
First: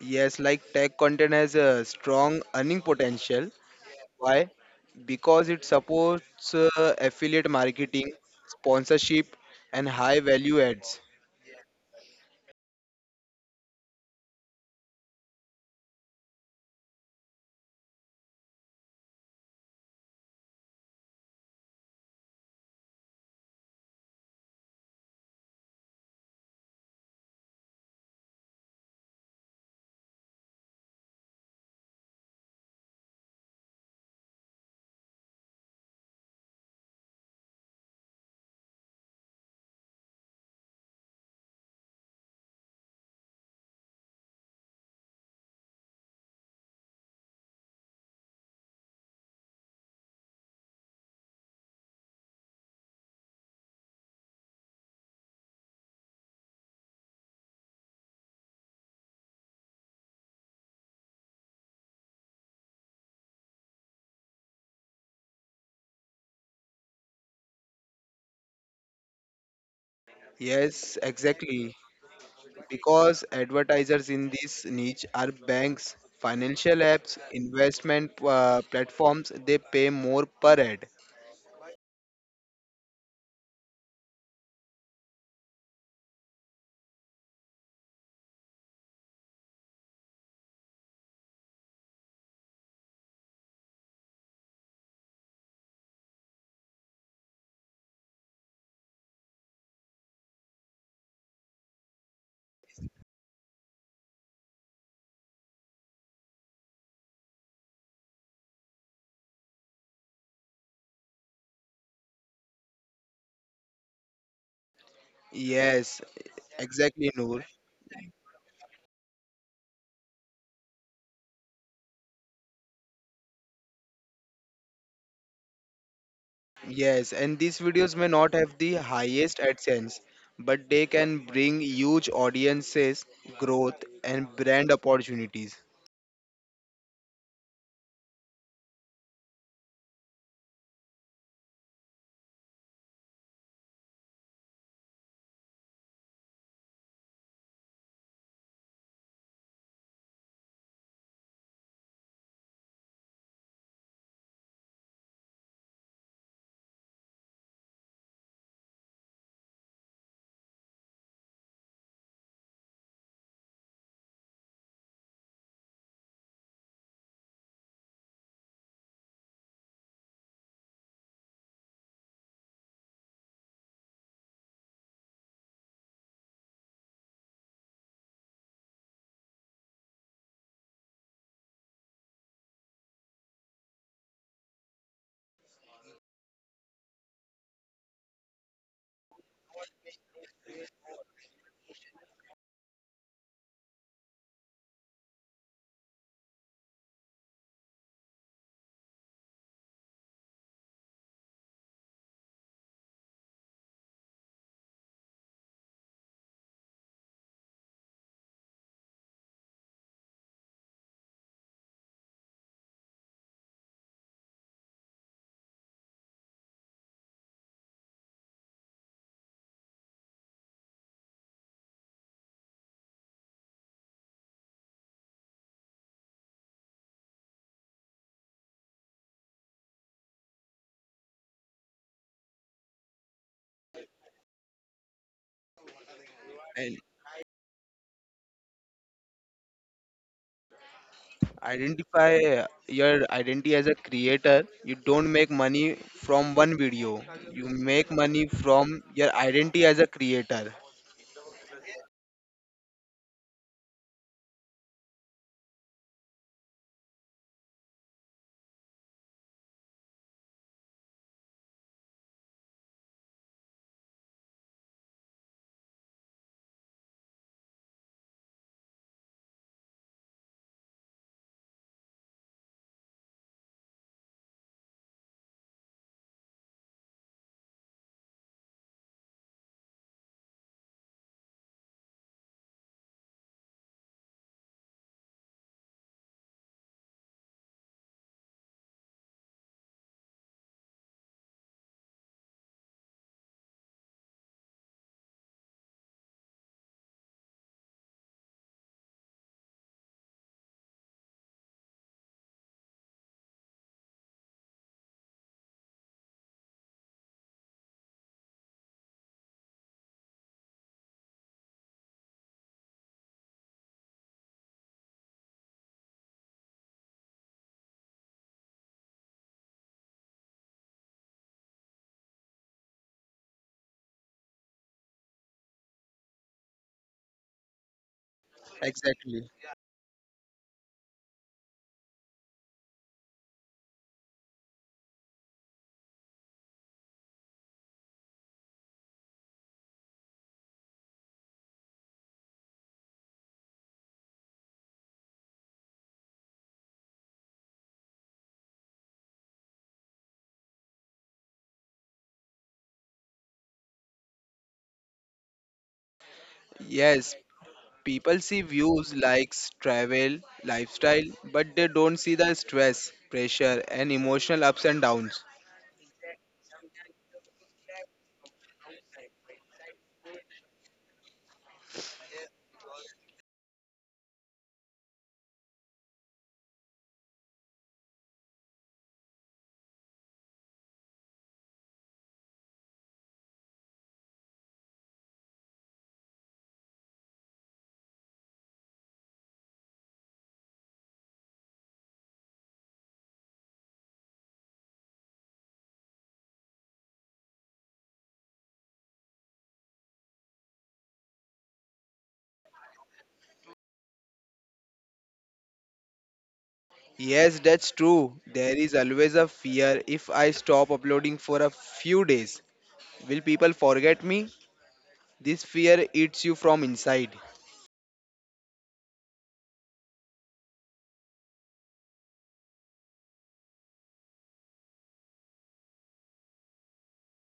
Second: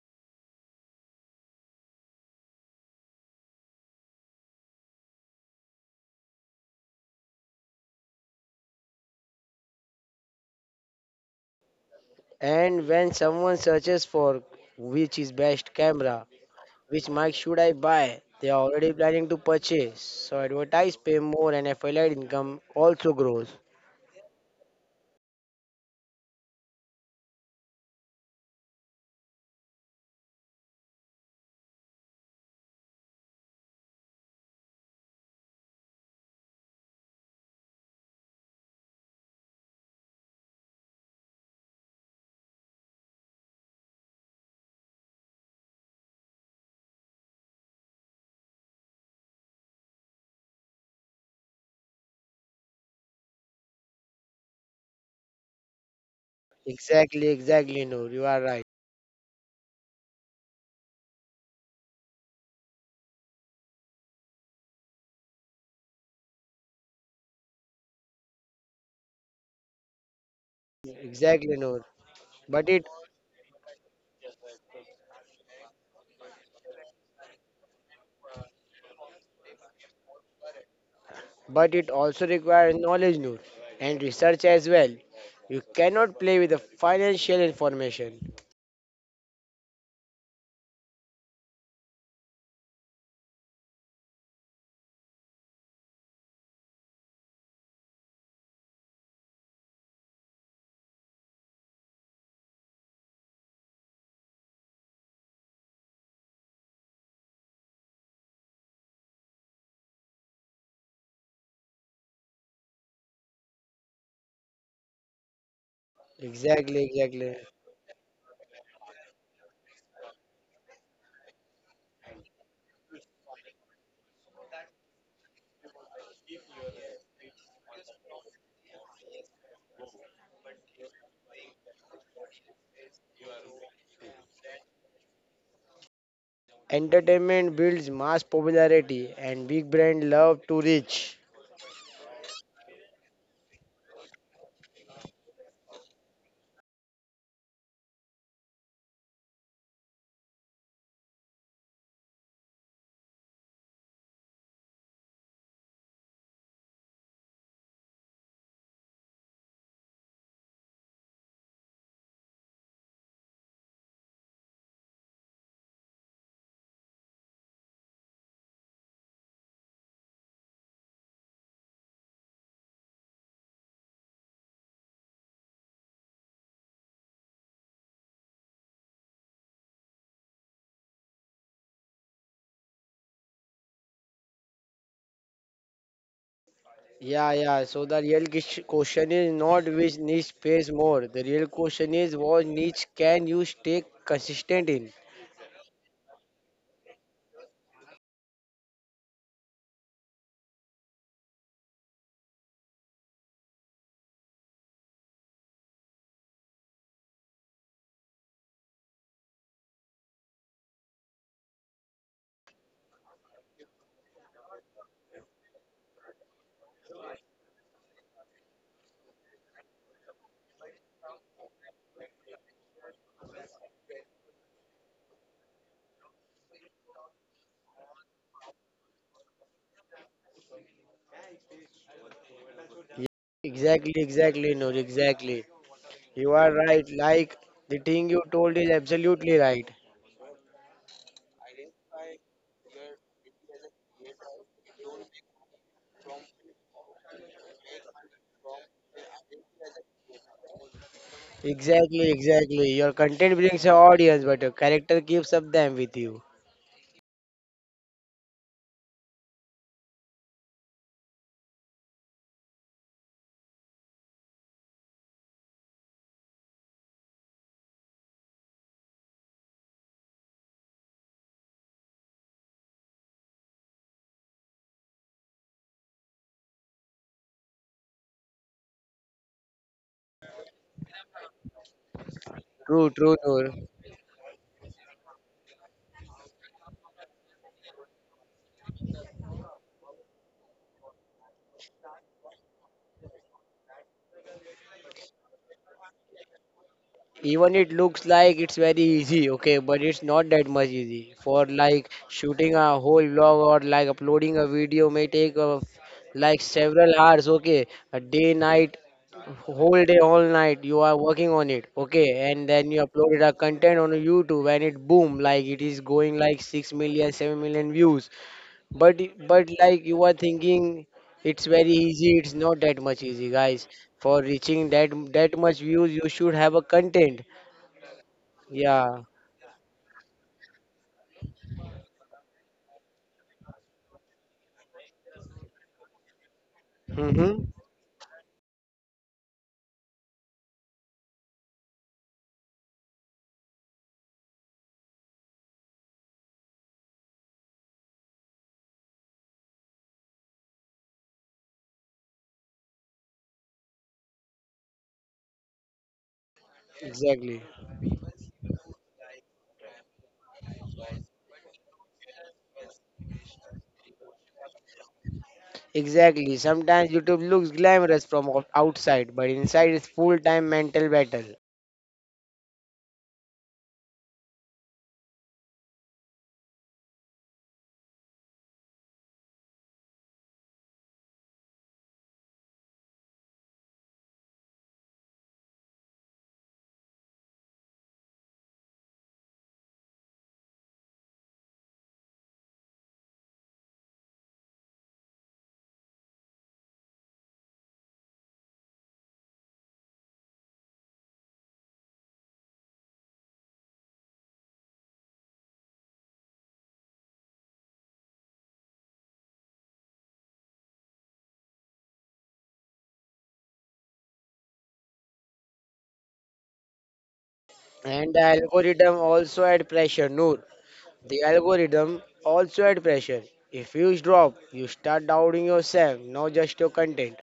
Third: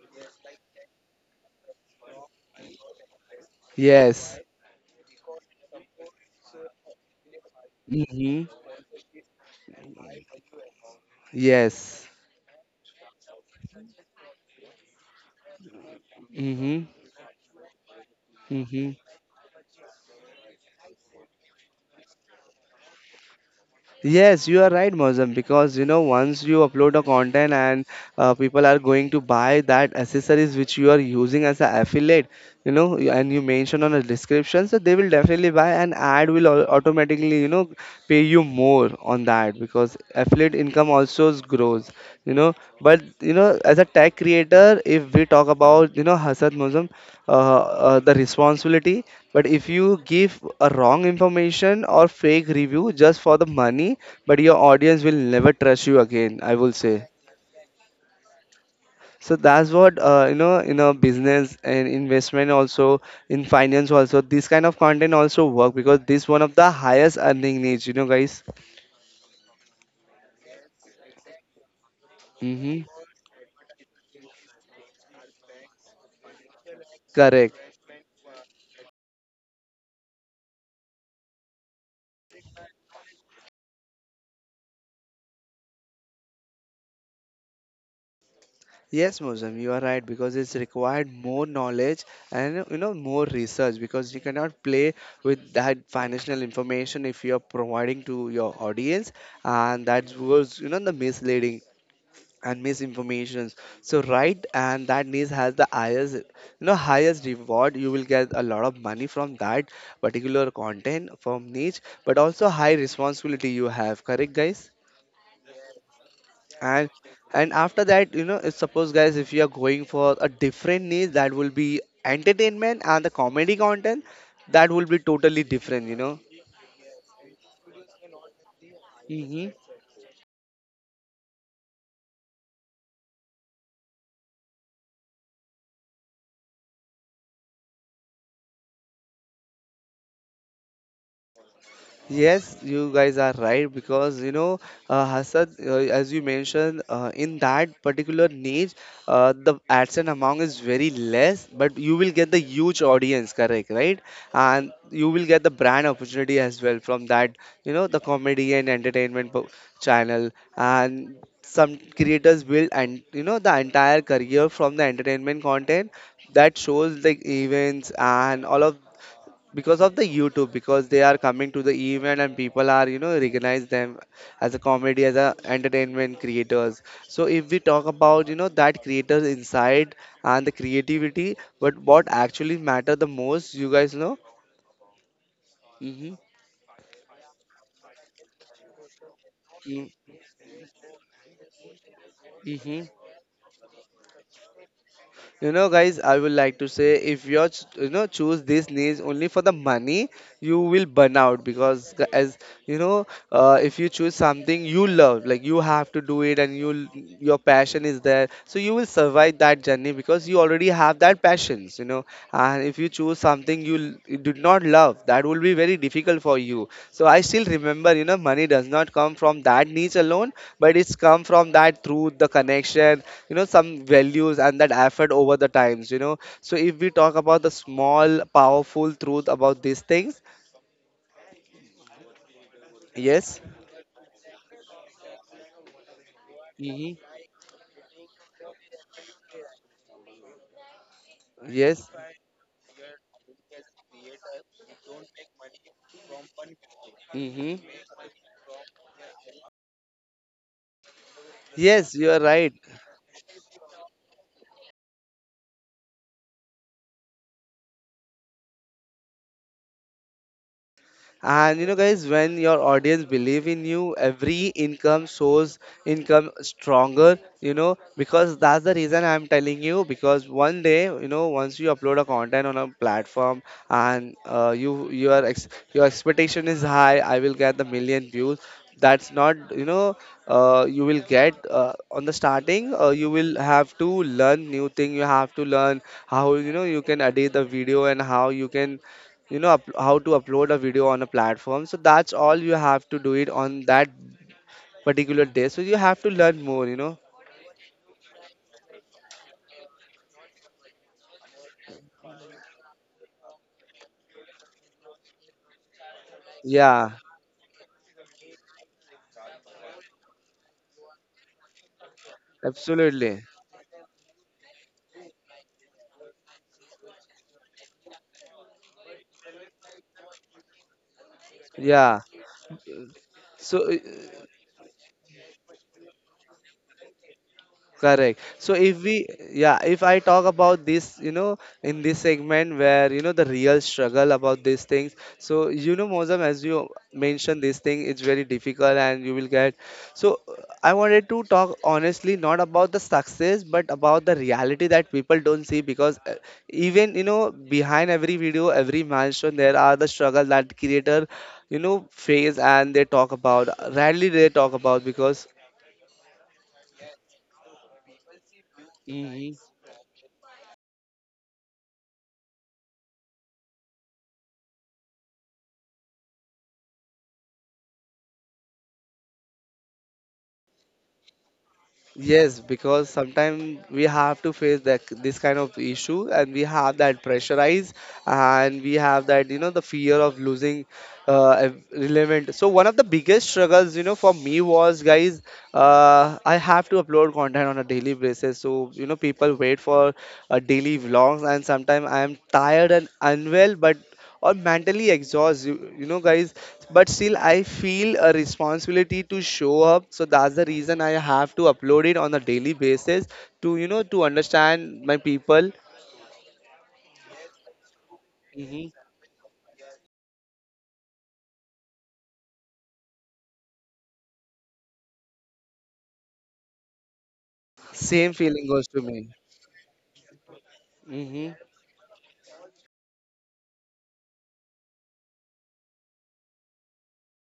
S3: yes, like tech content has a strong earning potential.
S1: Yes.
S3: Why? Because it supports affiliate marketing,
S1: Mm-hmm.
S3: sponsorship, and high value ads.
S1: Yes.
S2: And when someone searches for which is best camera,
S1: Mm-hmm.
S2: which mic should I buy, they are
S1: Mm-hmm.
S2: already planning to purchase. So advertise pay more and affiliate income also grows.
S1: Yes, you are right, Mozam, because, once you upload a content and people are going to buy that accessories which you are using as an affiliate, and you mention on the description, so they will definitely buy, and ad will automatically, pay you more on that, because affiliate income also grows, you know. But, as a tech creator, if we talk about, Hasad Mozam. uh, the responsibility, but if you give a wrong information or fake review just for the money, but your audience will never trust you again, I will say.
S2: Exactly, exactly, Noor. You are right.
S1: So that's what in a business and investment also, in finance also, this kind of content also work, because this one of the highest earning needs, guys.
S3: Yes,
S2: Exactly,
S3: exactly.
S2: Noor. But
S1: Mm-hmm.
S2: it
S3: Because advertisers in this niche are banks, financial apps,
S1: Correct.
S3: investment platforms, they pay more per ad.
S2: but it also requires knowledge, Noor, and research as well. You cannot play with the financial information.
S1: Yes, Mosam, you are right, because it's required more knowledge, and, more research, because you cannot play with that financial information if you are providing to your audience, and that was, the misleading and misinformations. So right, and that news has the highest, highest reward. You will get a lot of money from that particular content from niche, but also high responsibility you have. Correct, guys?
S3: Yes,
S2: Exactly,
S1: and
S3: exactly,
S2: exactly.
S3: Noor.
S1: and after that, if, suppose, guys, if you are going for a different niche, that will be entertainment and the comedy content, that will be totally different.
S3: Yes, and these videos may not have the highest
S1: Mm-hmm.
S3: AdSense, but they can bring huge audiences, growth, and brand opportunities.
S2: Entertainment builds mass popularity, and big brands love to reach.
S1: Yes, you guys are right, because, Hasad, as you mentioned, in that particular niche, the AdSense amount is very less, but you will get the huge audience, correct, right? And you will get the brand opportunity as well from that, you know, the comedy and entertainment channel. And some creators build and you know the entire career from the entertainment content that shows like events and all of because of the youtube because they are coming to the event and people are you know recognize them as a comedy as a entertainment creators. So if we talk about you know that creators inside and the creativity, but what actually matter the most you guys know. Mm-hmm.
S2: Yeah, yeah. So the real question is not which niche pays more. The real question is what
S1: Mm-hmm.
S2: niche can you stay consistent in?
S1: You know, guys, I would like to say if you're you know choose this niche only for the money, you will burn out because as you know, if you choose something you love, like you have to do it and your passion is there, so you will survive that journey because you already have that passions, you know. And if you choose something you did not love, that will be very difficult for you. So I still remember, you know, money does not come from that niche alone, but it's come from that through the connection, you know, some values and that effort over the times, you know. So if we talk about the small, powerful truth about these things,
S2: Yeah,
S1: yes,
S2: exactly, exactly, Noor, exactly. You are
S3: And
S2: right.
S1: mm-hmm,
S2: Like the thing you told is absolutely right.
S1: yes,
S3: identify your identity as a creator. You don't make money from one video. You
S1: mm-hmm,
S3: make money from your identity as a creator.
S1: yes, you
S2: Exactly,
S1: are right.
S2: exactly. Your content brings your audience, but your character keeps up them with you.
S1: And you know, guys, when your audience believe in you, every income shows income stronger, you know, because that's the reason I'm telling you. Because one day, you know, once you upload a content on a platform and you your your expectation is high, I will get the million views. That's not, you know, you will get on the starting.
S2: True,
S1: You
S2: true,
S1: will
S2: true.
S1: have to learn new thing. You have to learn how you know you can edit the video and how you can you know up, how to upload a video on a platform. So that's all you have to do it on that particular day, so you have to learn more you know.
S2: Even it looks like it's very easy, okay, but it's not that much easy. For like shooting a whole vlog or like uploading a video may take like
S1: Yeah,
S2: several hours, okay, a day, night, whole day, all night. You are working on it, okay, and then you
S1: absolutely,
S2: uploaded a content on YouTube and it boom, like it is going like 6 million, 7 million views. But but like you are thinking, it's very
S1: yeah,
S2: easy. It's not that much easy,
S1: so
S2: guys. For reaching that much views, you should have a content.
S1: correct. So if
S2: Yeah.
S1: we,
S3: Exactly.
S1: yeah, if I talk about this, you know, in this segment where, you know, the real struggle about these things. So, you know, Mozam, as you mentioned,
S2: Mm-hmm.
S1: this thing it's very difficult and you will get. So I wanted to talk honestly, not about the success, but about the reality that people don't see because even, you know, behind every video, every milestone, there are the struggle that creator, you know, face and they talk about. Rarely they talk about because.
S3: Yes,
S2: Exactly.
S3: people see views,
S1: Mhm.
S3: likes, travel, lifestyle, but they don't see the stress, pressure, and emotional ups and downs.
S2: Exactly. Sometimes YouTube looks glamorous from outside, but inside is full-time mental battle.
S1: Yes, because sometimes we have to face that this kind of issue, and we have that pressurize, and we have that you know the fear of losing relevant. So one of the biggest struggles, you know, for me was guys, I have to upload content on a daily basis. So you know, people wait for daily vlogs, and sometimes I am tired and unwell, but or mentally exhaust you, you know guys, but still I feel a responsibility to show up. So that's the reason I have to upload it on a daily basis to you know to understand my people.
S3: Yes, that's true. There
S1: Mhm.
S3: is always a fear if I stop uploading for a few days. Will people forget me? This fear eats you from inside.
S1: Same
S2: And the
S1: feeling goes to
S2: algorithm
S1: me.
S2: also add pressure, Noor. The
S1: Hmm.
S2: algorithm also add pressure. If views drop, you start doubting yourself, not just your content.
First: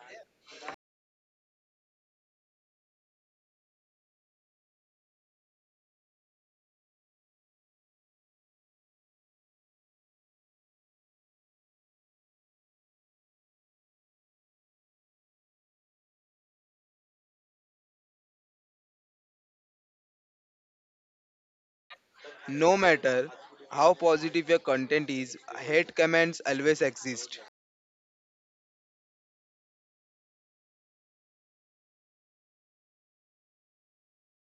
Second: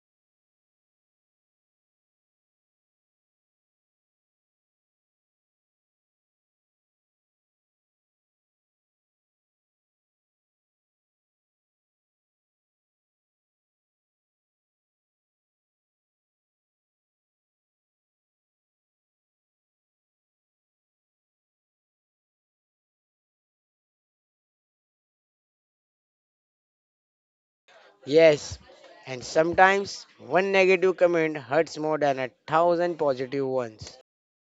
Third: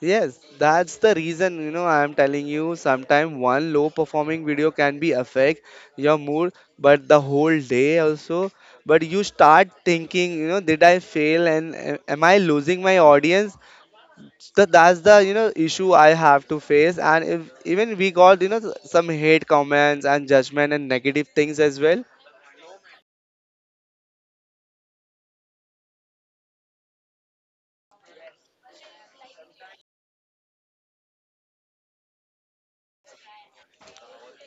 S1: Yes, that's the reason you know I'm telling you sometimes one low performing video can be affect your mood but the whole day also. But you start thinking, you know, did I fail, and am I losing my audience? So that's the you know issue I have to face, and if even we got you know some hate comments and judgment and negative things as well.
S3: No matter how positive your content is, hate comments always exist.
S2: Yes, and sometimes one negative comment hurts more than a thousand positive ones.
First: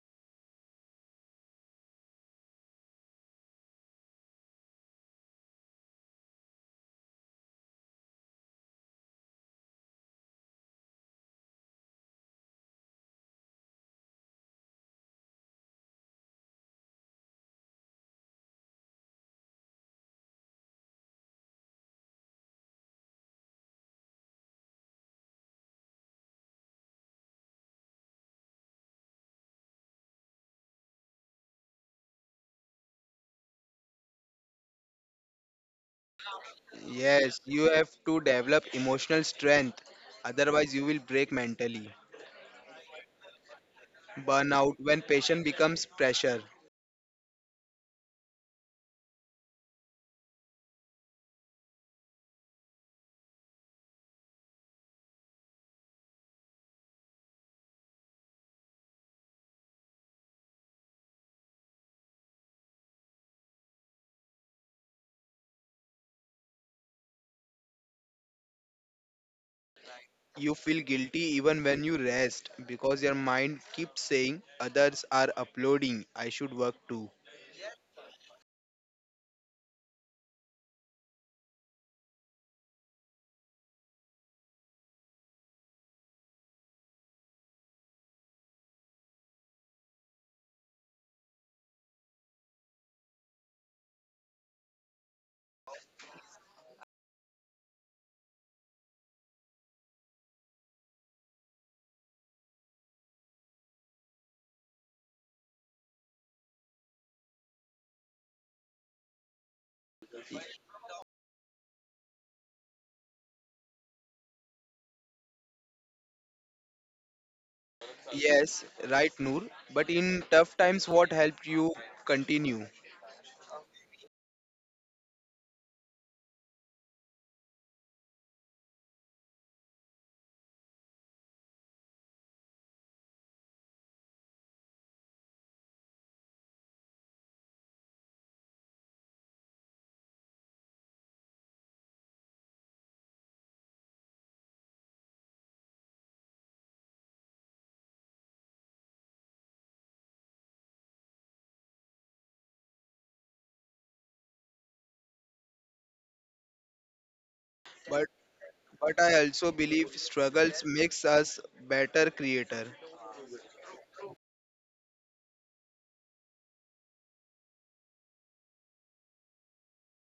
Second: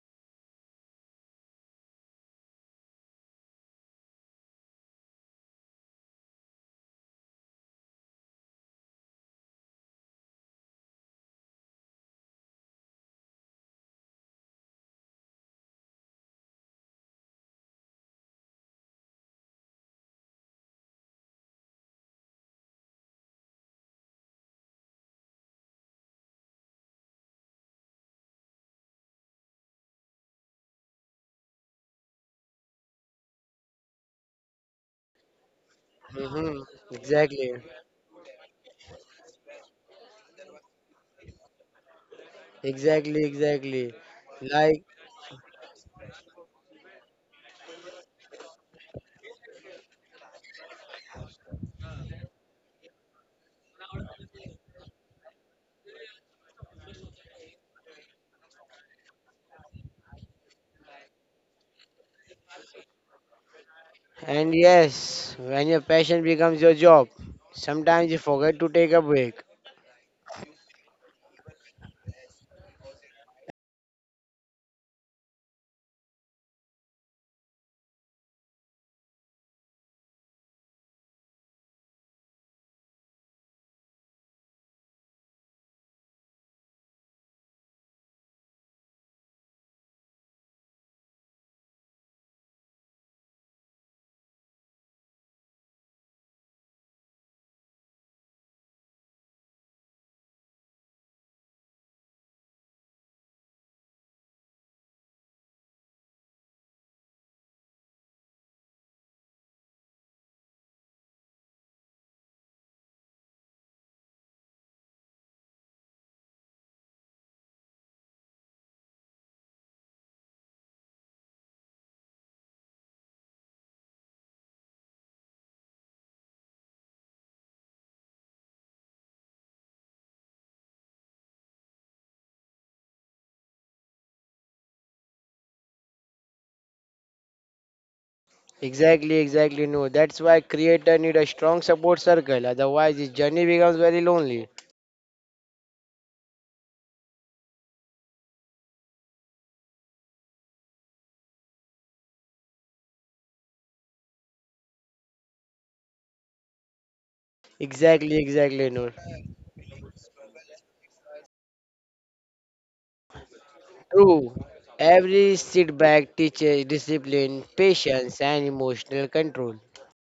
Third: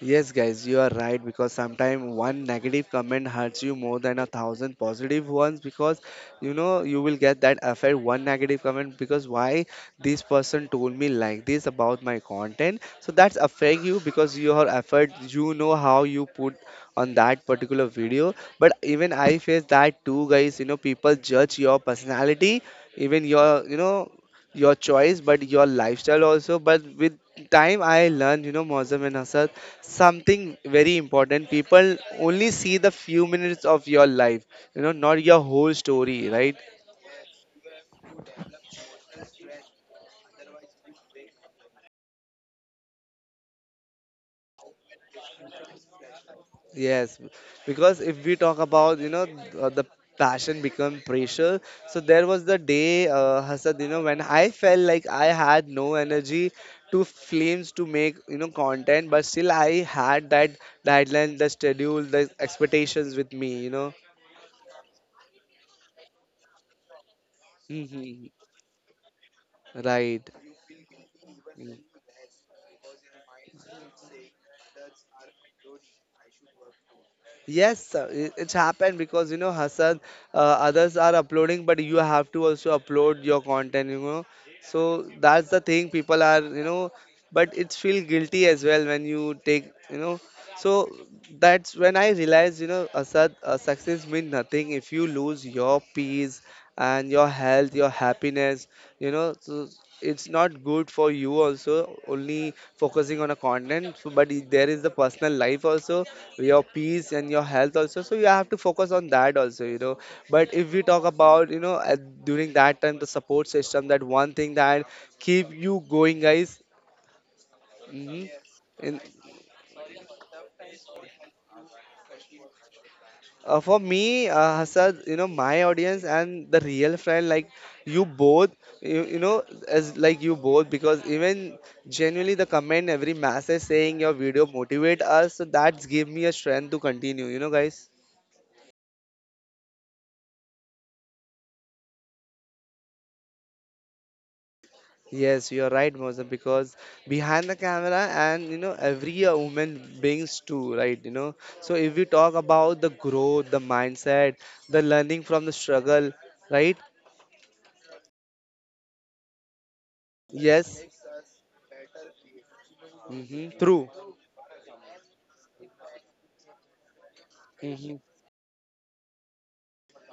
S1: Yes, guys, you are right, because sometimes one negative comment hurts you more than a thousand positive ones, because you know you will get that effect one negative comment, because why this person told me like this about my content, so that's affect you because your effort you know how you put on that particular video. But even I face that too, guys. You know people judge your personality, even your you know your choice but your lifestyle also. But with time I learned, you know, Mozam and Asad, something very important: people only see the few minutes of your life, you know, not your whole story, right?
S2: Mm-hmm.
S3: Yes,
S2: Exactly,
S3: you have to develop emotional strength, otherwise, you will break mentally.
S2: exactly.
S3: Burnout
S2: Like,
S3: when passion becomes pressure.
S1: Yes, because if we talk about you know the passion become pressure, so there was the day Hasad you know when I felt like I had no energy to flames to make you know content, but still I had that deadline, the schedule, the expectations with me you know.
S2: and yes, when your passion becomes your job, sometimes you
S1: Mhm.
S2: forget to take a break.
S1: Right.
S3: You feel guilty even
S1: Mm.
S3: when you rest because your mind keeps saying others are uploading, I should work too.
S1: Yes, it's happened because you know Hassan, others are uploading, but you have to also upload your content. You know, so that's the thing. People are you know, but it's feel guilty as well when you take you know. So that's when I realized, you know, Asad, success means nothing if you lose your peace and your health, your happiness. You know, so it's not good for you also only focusing on a content so, but there is the personal life also, your peace and your health also, so you have to focus on that also you know. But if we talk about you know at, during that time the support system, that one thing that keep you going guys.
S3: Yes,
S1: Mm-hmm.
S3: right, Noor. But in tough times, what helped you continue?
S1: For me, Hassan, you know, my audience and the real friend, like you both, you know, as like you both, because even genuinely the comment, every message saying your video motivate us, so that's give me a strength to continue, you know, guys.
S2: Exactly, exactly. No, that's why creator need a strong support circle. Otherwise, his journey becomes very lonely.
S1: Yes, you're right, Moza, because behind the camera and you know every woman brings too, right? You know, so if we talk about the growth, the mindset, the learning from the struggle, right?
S3: But
S2: Exactly, exactly. No,
S3: but I also believe struggles
S1: Yes.
S3: makes us better creator.
S1: Mm-hmm. True.
S2: true. Every setback teaches discipline,
S1: Mhm.
S2: patience, and emotional control.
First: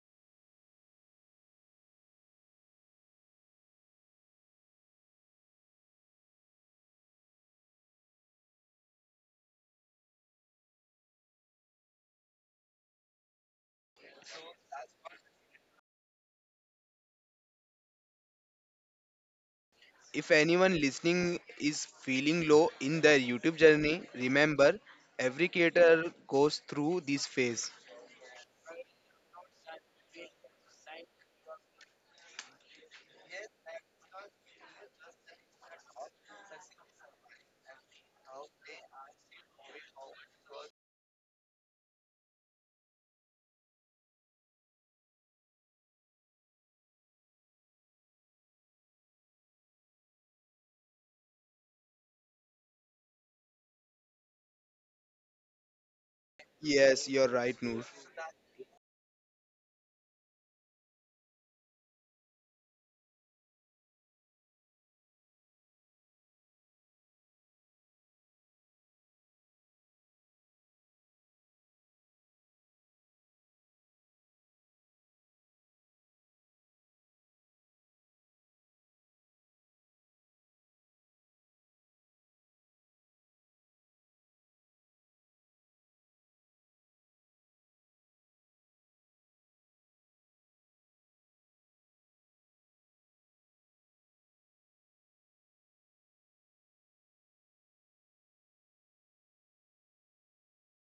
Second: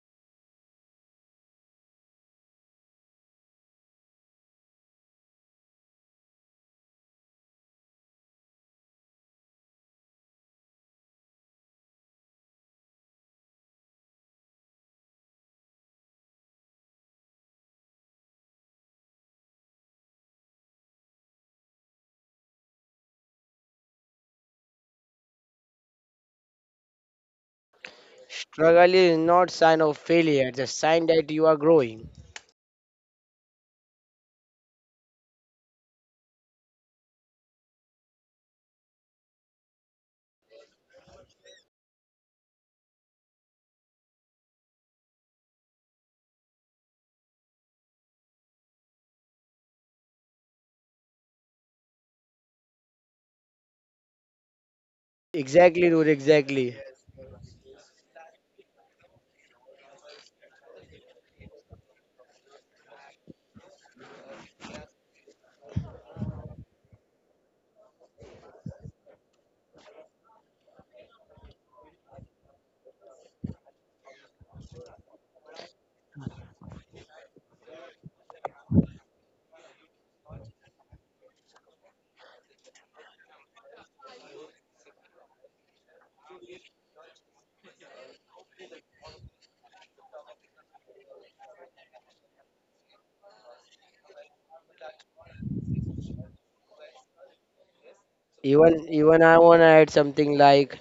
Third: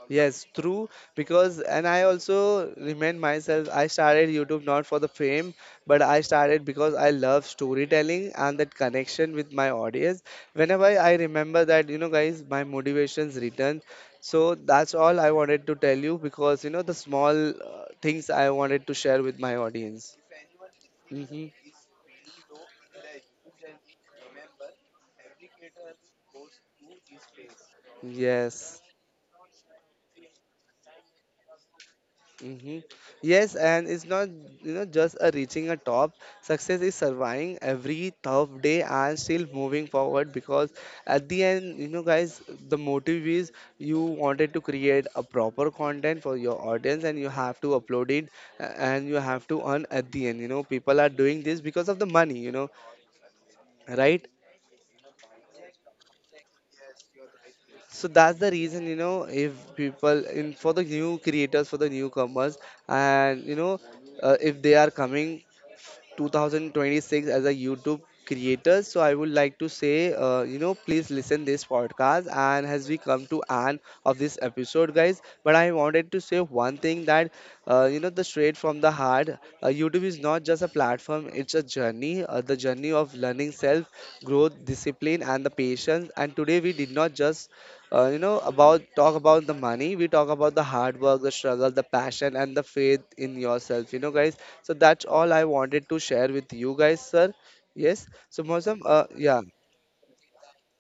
S1: Yes, true. Because, and I also remind myself, I started YouTube not for the fame, but I started because I love storytelling and that connection with my audience. Whenever I remember that, you know, guys, my motivations return. So that's all I wanted to tell you because, you know, the small things I wanted to share with my audience.
S3: If anyone listening
S1: Hmm.
S3: is feeling low in their YouTube journey, remember every creator goes through this phase.
S1: Yes.
S2: Struggle is not sign of failure, it's a sign that you are growing.
S1: Mm-hmm. Yes, and it's not you know just a reaching a top. Success is surviving every tough day and still moving forward because at the end, you know, guys, the motive is you wanted to create a proper content for your audience and you have to upload it, and you have to earn at the end. You know, people are doing this because of the money, you know, right?
S2: Exactly, Noor, exactly.
S3: Yes, you're right, Noor.
S1: So that's the reason, you know, if people in for the new creators, for the newcomers, and you know, if they are coming 2026 as a YouTube creator. So I would like to say, you know, please listen this podcast. And as we come to end of this episode, guys, but I wanted to say one thing that, you know, the straight from the heart, YouTube is not just a platform; it's a journey, the journey of learning self, growth, discipline, and the patience. And today we did not just you know about talk about the money, we talk about the hard work, the struggle, the passion, and the faith in yourself, you know, guys. So that's all I wanted to share with you guys, sir. Yes, so Mosam,
S2: Even even I
S1: yeah,
S2: wanna add something like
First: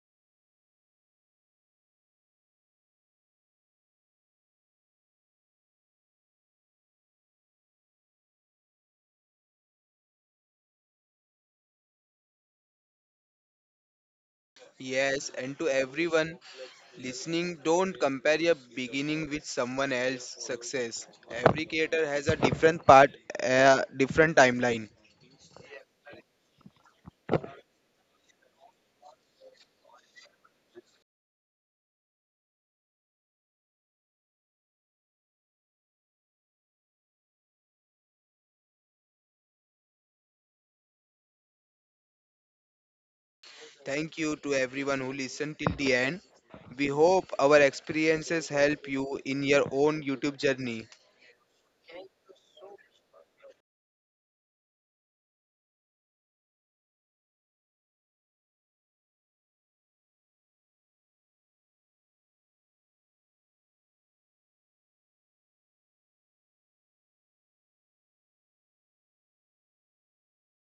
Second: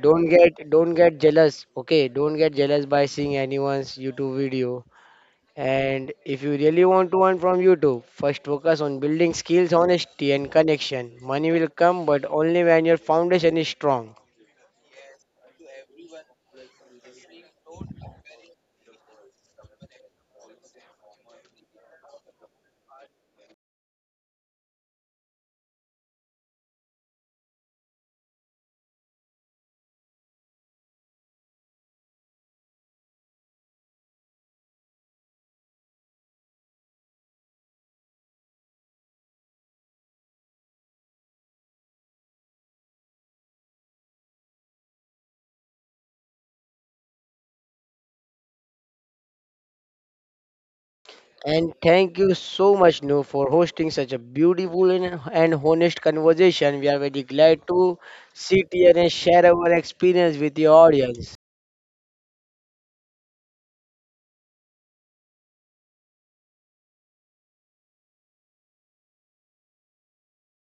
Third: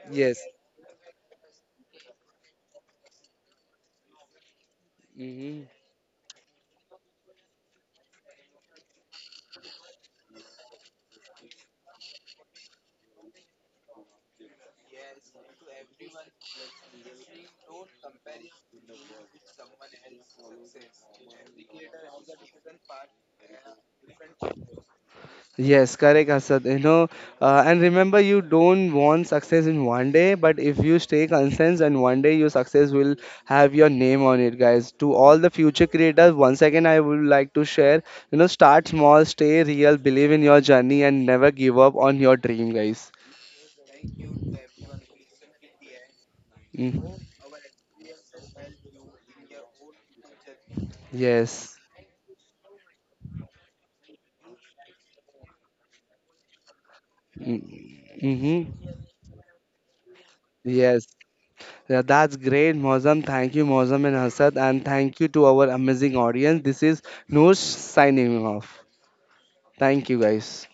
S2: don't
S1: yes.
S2: get don't get jealous. Okay, don't get jealous by seeing anyone's YouTube video.
S1: Mhm.
S2: And if you really want to earn from YouTube, first focus on building skills, honesty and connection. Money will come but only when your foundation is strong.
S3: Yes, and to everyone listening, don't compare your beginning with someone else's success. Every creator has a different part, a different timeline.
S1: Yes, correct, Asad. You know, and remember, you don't want success in one day, but if you stay consistent, and one day your success will have your name on it, guys. To all the future creators, once again, I would like to share, you know, start small, stay real, believe in your journey, and never give up on your dream, guys.
S3: Thank you to everyone who listened till the end. We
S1: Mm.
S3: hope our experiences help you in your own YouTube journey.
S2: And
S1: Yes.
S2: thank you so much, No, for hosting such a beautiful and honest conversation. We are very
S1: Mm.
S2: glad to
S1: Mm-hmm.
S2: sit here and share our experience with the
S1: Yes.
S2: audience.
S1: Yeah, that's great, Mozam. Thank you, Mozam and Asad, and thank you to our amazing audience. This is Noor signing off. Thank you, guys.